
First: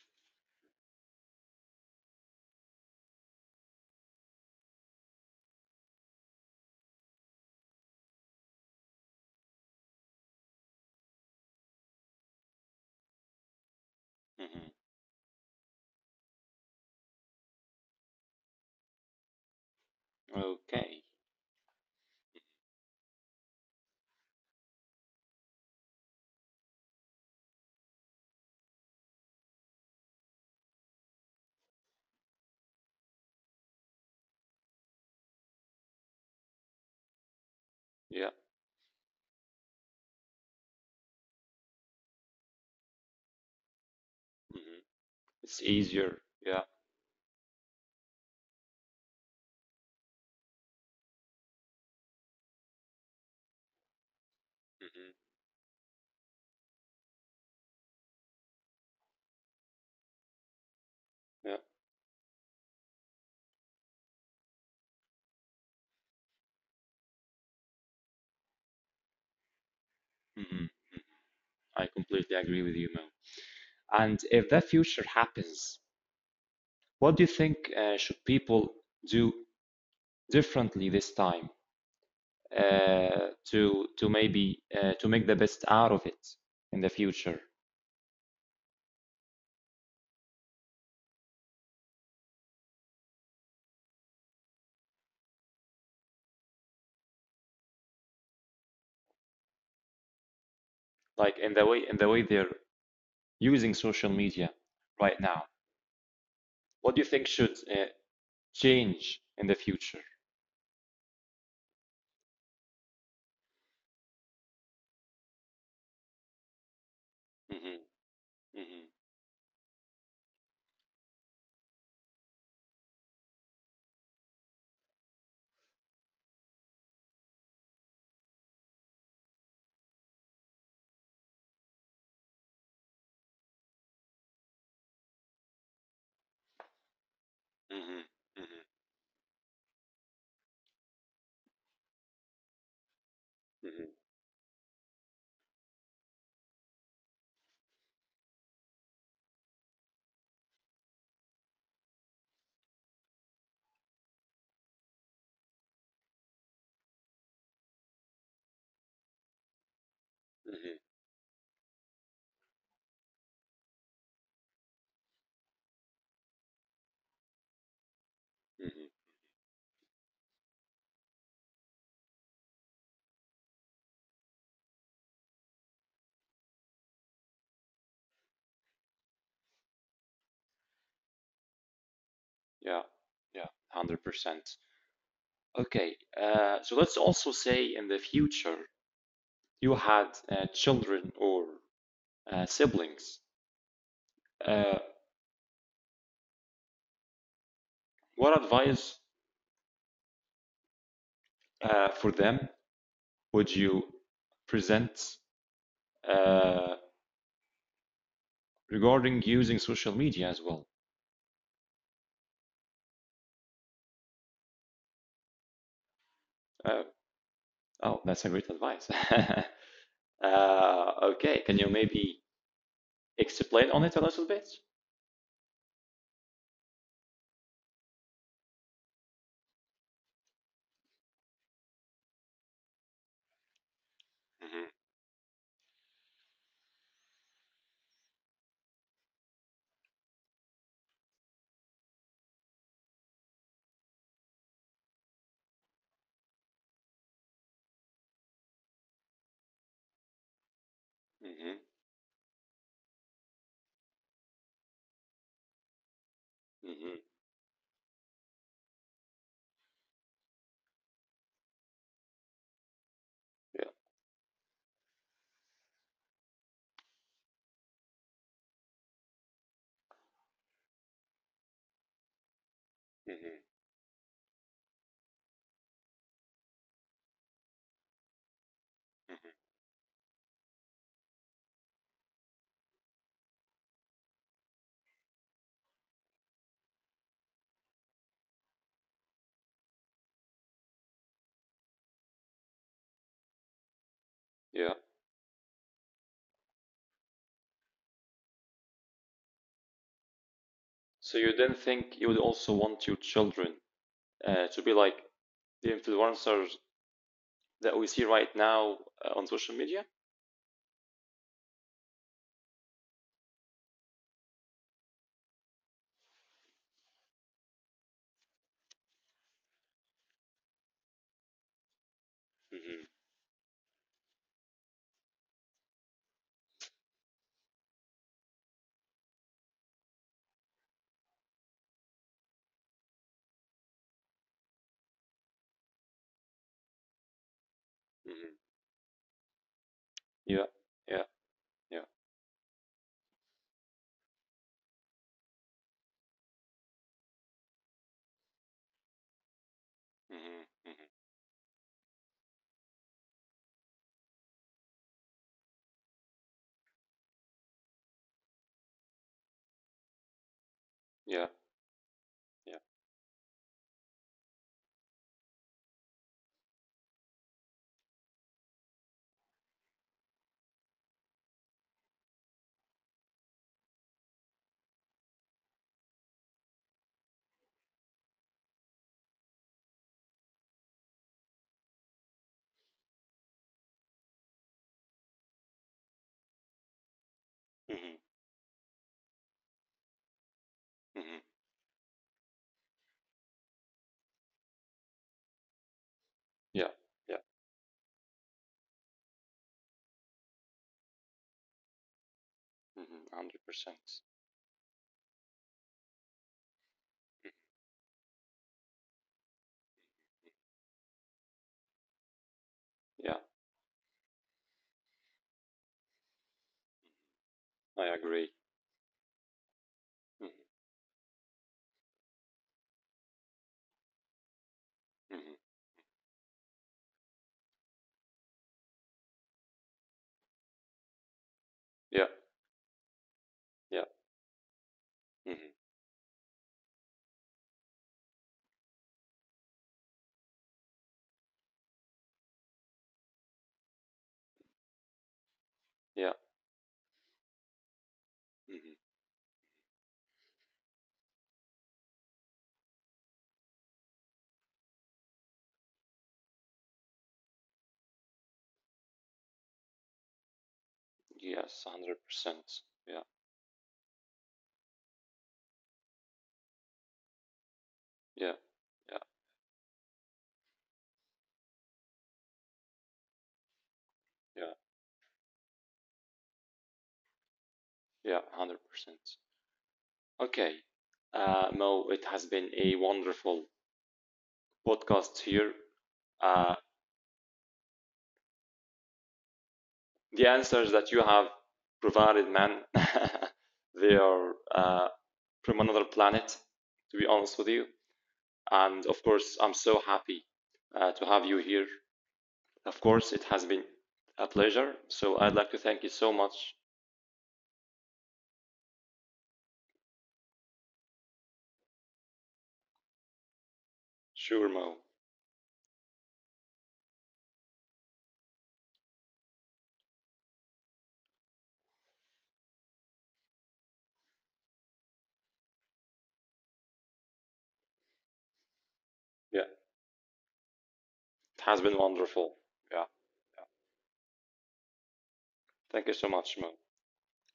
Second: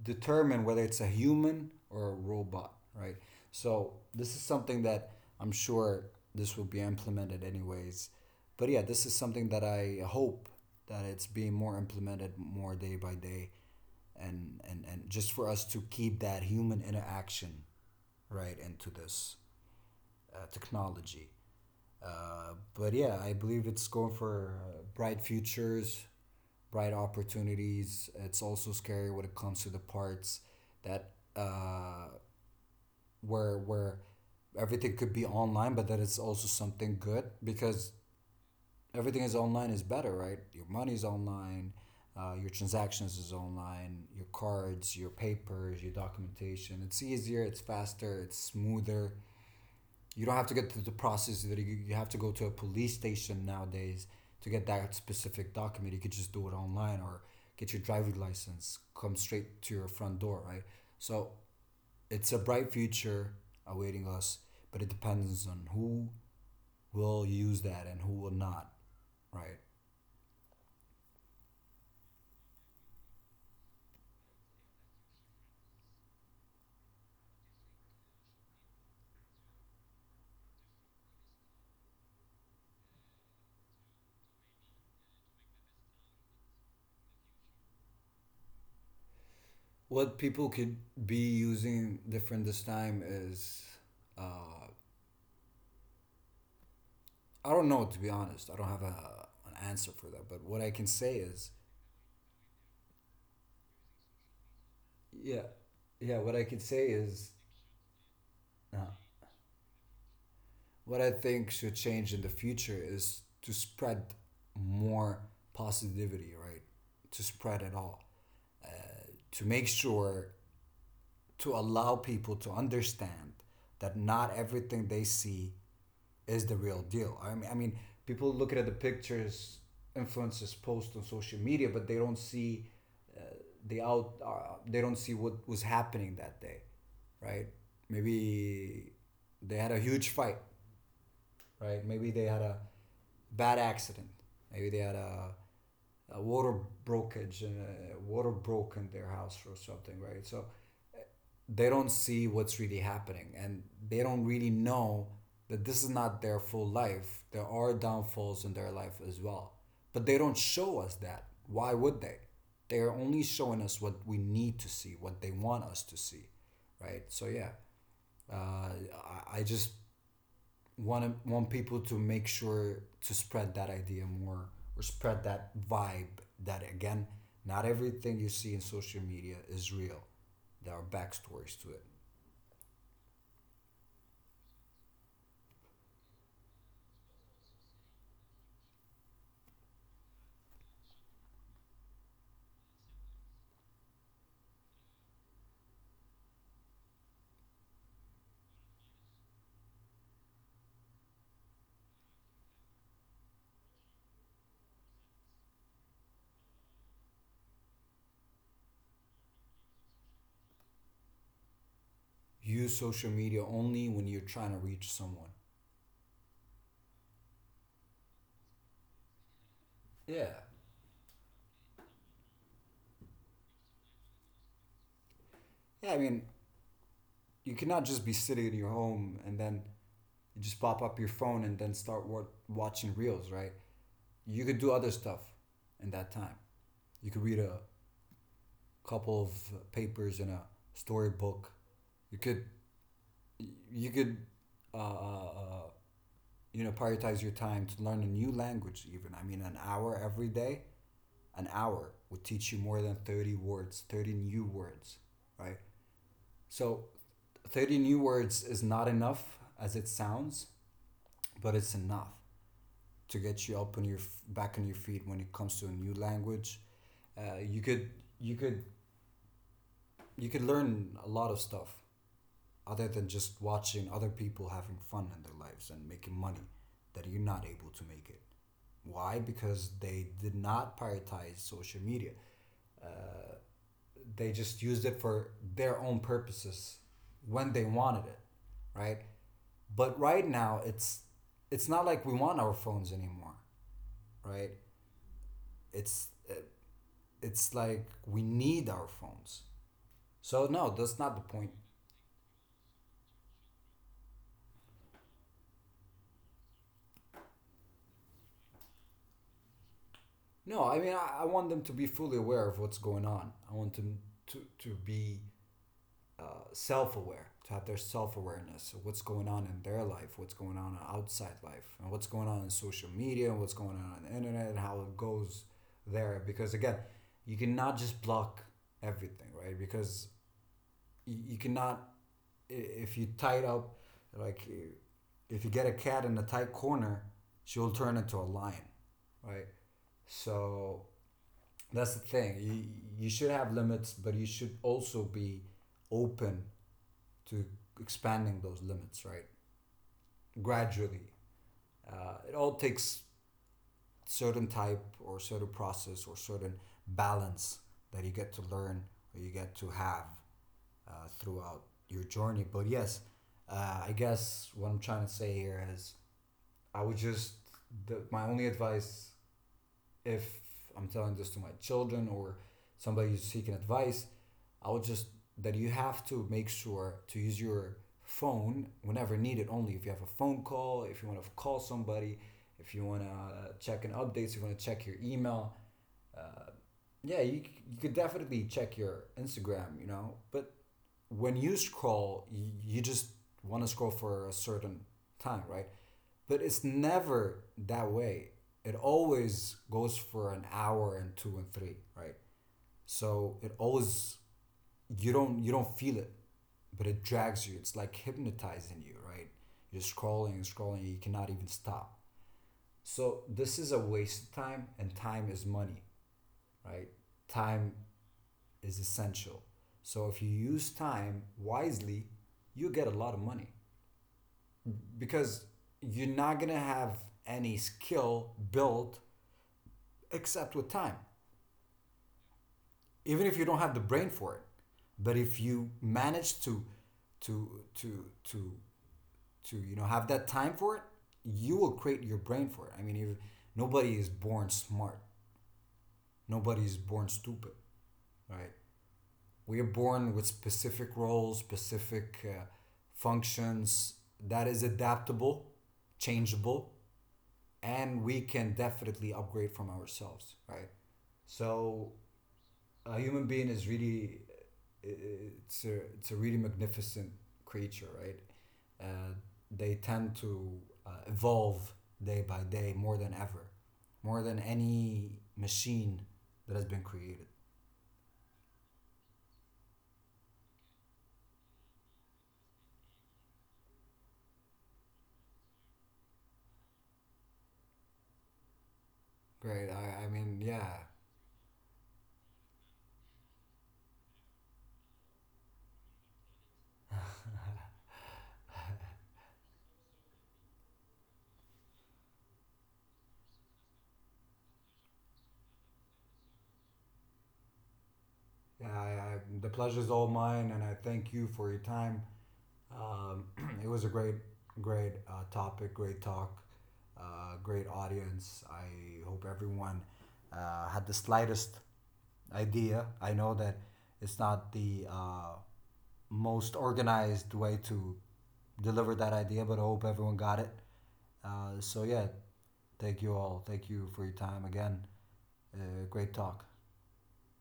B: determine whether it's a human or a robot, right? So this is something that I'm sure this will be implemented anyways. But yeah, this is something that I hope that it's being more implemented more day by day and
A: Mm-hmm.
B: and, and just for us to keep that human interaction right into this
A: Okay.
B: technology. But yeah, I believe it's going for bright futures, bright opportunities. It's also scary when it comes to the parts that where everything could be online, but that it's also something good because
A: Yeah.
B: everything is online is better, right? Your money is online, your transactions is online, your
A: Mm-hmm.
B: cards, your
A: It's
B: papers, your
A: easier. Yeah.
B: documentation. It's easier, it's faster, it's smoother. You don't have to get to the process that have to go to a police station nowadays to get that
A: Mm-hmm.
B: specific document. You could just do it online or get your driver's license, come straight to your front door, right? So
A: Yeah.
B: it's a bright future awaiting us, but it depends on who will use that and who will not, right?
A: Hmm. I completely agree with you, Mo. And if that future happens, what do you think should people do differently this time? To maybe to make the best out of it in the future,
B: What people could be using different this time is, uh, I don't know, to be honest. I don't have an answer for that, but what I can say
A: like
B: is.
A: in the way they're using social media right
B: Yeah,
A: now.
B: yeah. What I could say
A: What do you
B: is,
A: think should
B: uh,
A: change in the future?
B: what I think should change in the future is to spread more positivity, right? To spread it
A: Hmm.
B: all,
A: Hmm.
B: to make sure to allow people to understand that not everything they see is the real deal. I mean, people looking at the pictures influencers post on social media, but they don't see, they don't see what was happening that day, right?
A: Hmm. Hmm.
B: Maybe they had a huge fight, right? Maybe they had a bad accident. Maybe they had a water brokerage, and a water broke in their house or something, right? So they don't see what's really happening, and they don't really know that this is not their full life. There are downfalls in their life as well. But they don't show
A: Hmm.
B: us that. Why would they? They are only showing us what we need to see, what they want us to see, right? So, yeah,
A: Hmm.
B: just want to, want people to make sure to spread that idea more or spread that vibe that, again, not everything you see in social media is real. There are backstories to it.
A: Yeah. Yeah. 100%. Okay. So let's also say in the future you had children or siblings, uh, what advice for them would you present, uh, regarding using social media as well?
B: Use social media only when you're trying to reach someone.
A: Uh, oh, that's a great advice.
B: Yeah.
A: Okay, can you maybe explain on it a little bit?
B: Yeah, I mean, you cannot just be sitting in your home and then you just pop up your phone and then start watching reels, right? You could do
A: Mm-hmm.
B: other stuff in that time. You could read a couple of papers in a storybook. You could you could uh, uh, uh, you know, prioritize your time to learn a new language. Even, I mean, an hour every day, an
A: Mm-hmm.
B: hour would teach you more than 30 words, 30 new words, right? So
A: Mm-hmm.
B: 30 new words is not enough as it sounds, but it's enough to get you
A: Yeah.
B: up on your, back on your feet when it comes to a new language. Uh, you could you could you could learn a lot of stuff other than
A: Mm-hmm.
B: just watching other people having fun in their lives and making money that you're not able to make it. Why?
A: Mm-hmm.
B: Because they did not prioritize social media. They just used it for their own purposes when they wanted it, right? But right now, it's not like we want our phones anymore, right?
A: Yeah.
B: It's it's like we need our phones. So no, that's not
A: So
B: the
A: you
B: point.
A: then think you would also want your children to be like the influencers that we see right now on social media?
B: No, I mean, I want them to be fully aware of what's going on. I want them to be self-aware, to have their self-awareness of what's going on in their life, what's going on in outside life, and what's going on in
A: Mm-hmm.
B: social media, and what's going on the internet, and how it goes there. Because again, you cannot just block everything, right? Because you cannot, if you tie it up, like, if you get a cat in a tight corner, she'll turn into a
A: Mm-hmm.
B: lion, right?
A: Yeah.
B: So
A: Yeah. Yeah.
B: that's the thing, you should have limits, but you should also be open to expanding those limits, right?
A: Mm-hmm.
B: Gradually.
A: Mm-hmm.
B: It all takes certain type or certain process or certain balance that you get to learn or you get to have, uh,
A: Yeah.
B: throughout your journey.
A: Yeah.
B: But yes, I guess what I'm trying to say here is I would just, my only advice, if I'm telling this to my children or somebody who's seeking advice, I would just that you have to make sure to use your phone whenever needed, only if you have a phone call, if you want to call somebody, if you want to check an updates, you want to check your email. Yeah, you could
A: Mm-hmm.
B: definitely check your Instagram, you know, but
A: Mm-hmm.
B: when you scroll, you just want to scroll for a certain time, right? But it's
A: Yeah.
B: never that way. It always goes for an hour and two and three, right?
A: Mhm.
B: So it
A: 100%.
B: always, you don't feel it, but it drags you. It's like hypnotizing you, right? You're scrolling and scrolling, you cannot even stop.
A: Yeah,
B: So this is a waste of time, and time is money, right? Time
A: I agree.
B: is essential. So if you
A: Mhm.
B: use time wisely, you get a lot of money,
A: Mhm.
B: because you're not going to have any skill built except with time.
A: Yeah.
B: Even if you don't have the
A: Yeah.
B: brain for it, but if
A: Mhm.
B: you manage to to to to you know, have that time for it, you will create your brain for it. I mean, if nobody is born smart,
A: Yeah.
B: nobody is born stupid, right?
A: Mhm.
B: We are born with specific roles, specific functions that is adaptable, changeable, and we can definitely upgrade from ourselves, right?
A: Yes,
B: So
A: 100%.
B: a
A: Yeah.
B: human being is really, it's a really magnificent creature, right?
A: Yeah. Yeah.
B: Uh, they tend to evolve day by day more than ever, more than
A: Yeah.
B: any machine that has been created.
A: Yeah, 100%. Okay. Mo, it has been a wonderful podcast here. Uh,
B: Right? I, I
A: the
B: mean, yeah,
A: answers that you have provided, man, they are from another planet, to be honest with you. And of course, I'm so happy to have you here. Of course, it has been a pleasure. So I'd like to thank you so much,
B: I, I, the pleasure is all mine, and I thank you for your time. Um, it was a
A: sure, Mo.
B: great topic, great talk, great audience. I hope everyone had the slightest idea. I know that it's not the most organized way to deliver that idea,
A: Yeah,
B: but I hope everyone got it.
A: it has been
B: So, yeah,
A: wonderful. Yeah,
B: thank you all.
A: yeah.
B: Thank you for your time again.
A: Thank you
B: Great
A: so much,
B: talk.
A: Mo.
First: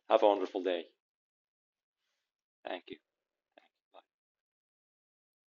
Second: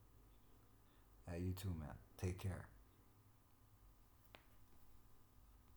A: Have a wonderful day.
B: You too, man. Take care.
A: Thank you. Bye.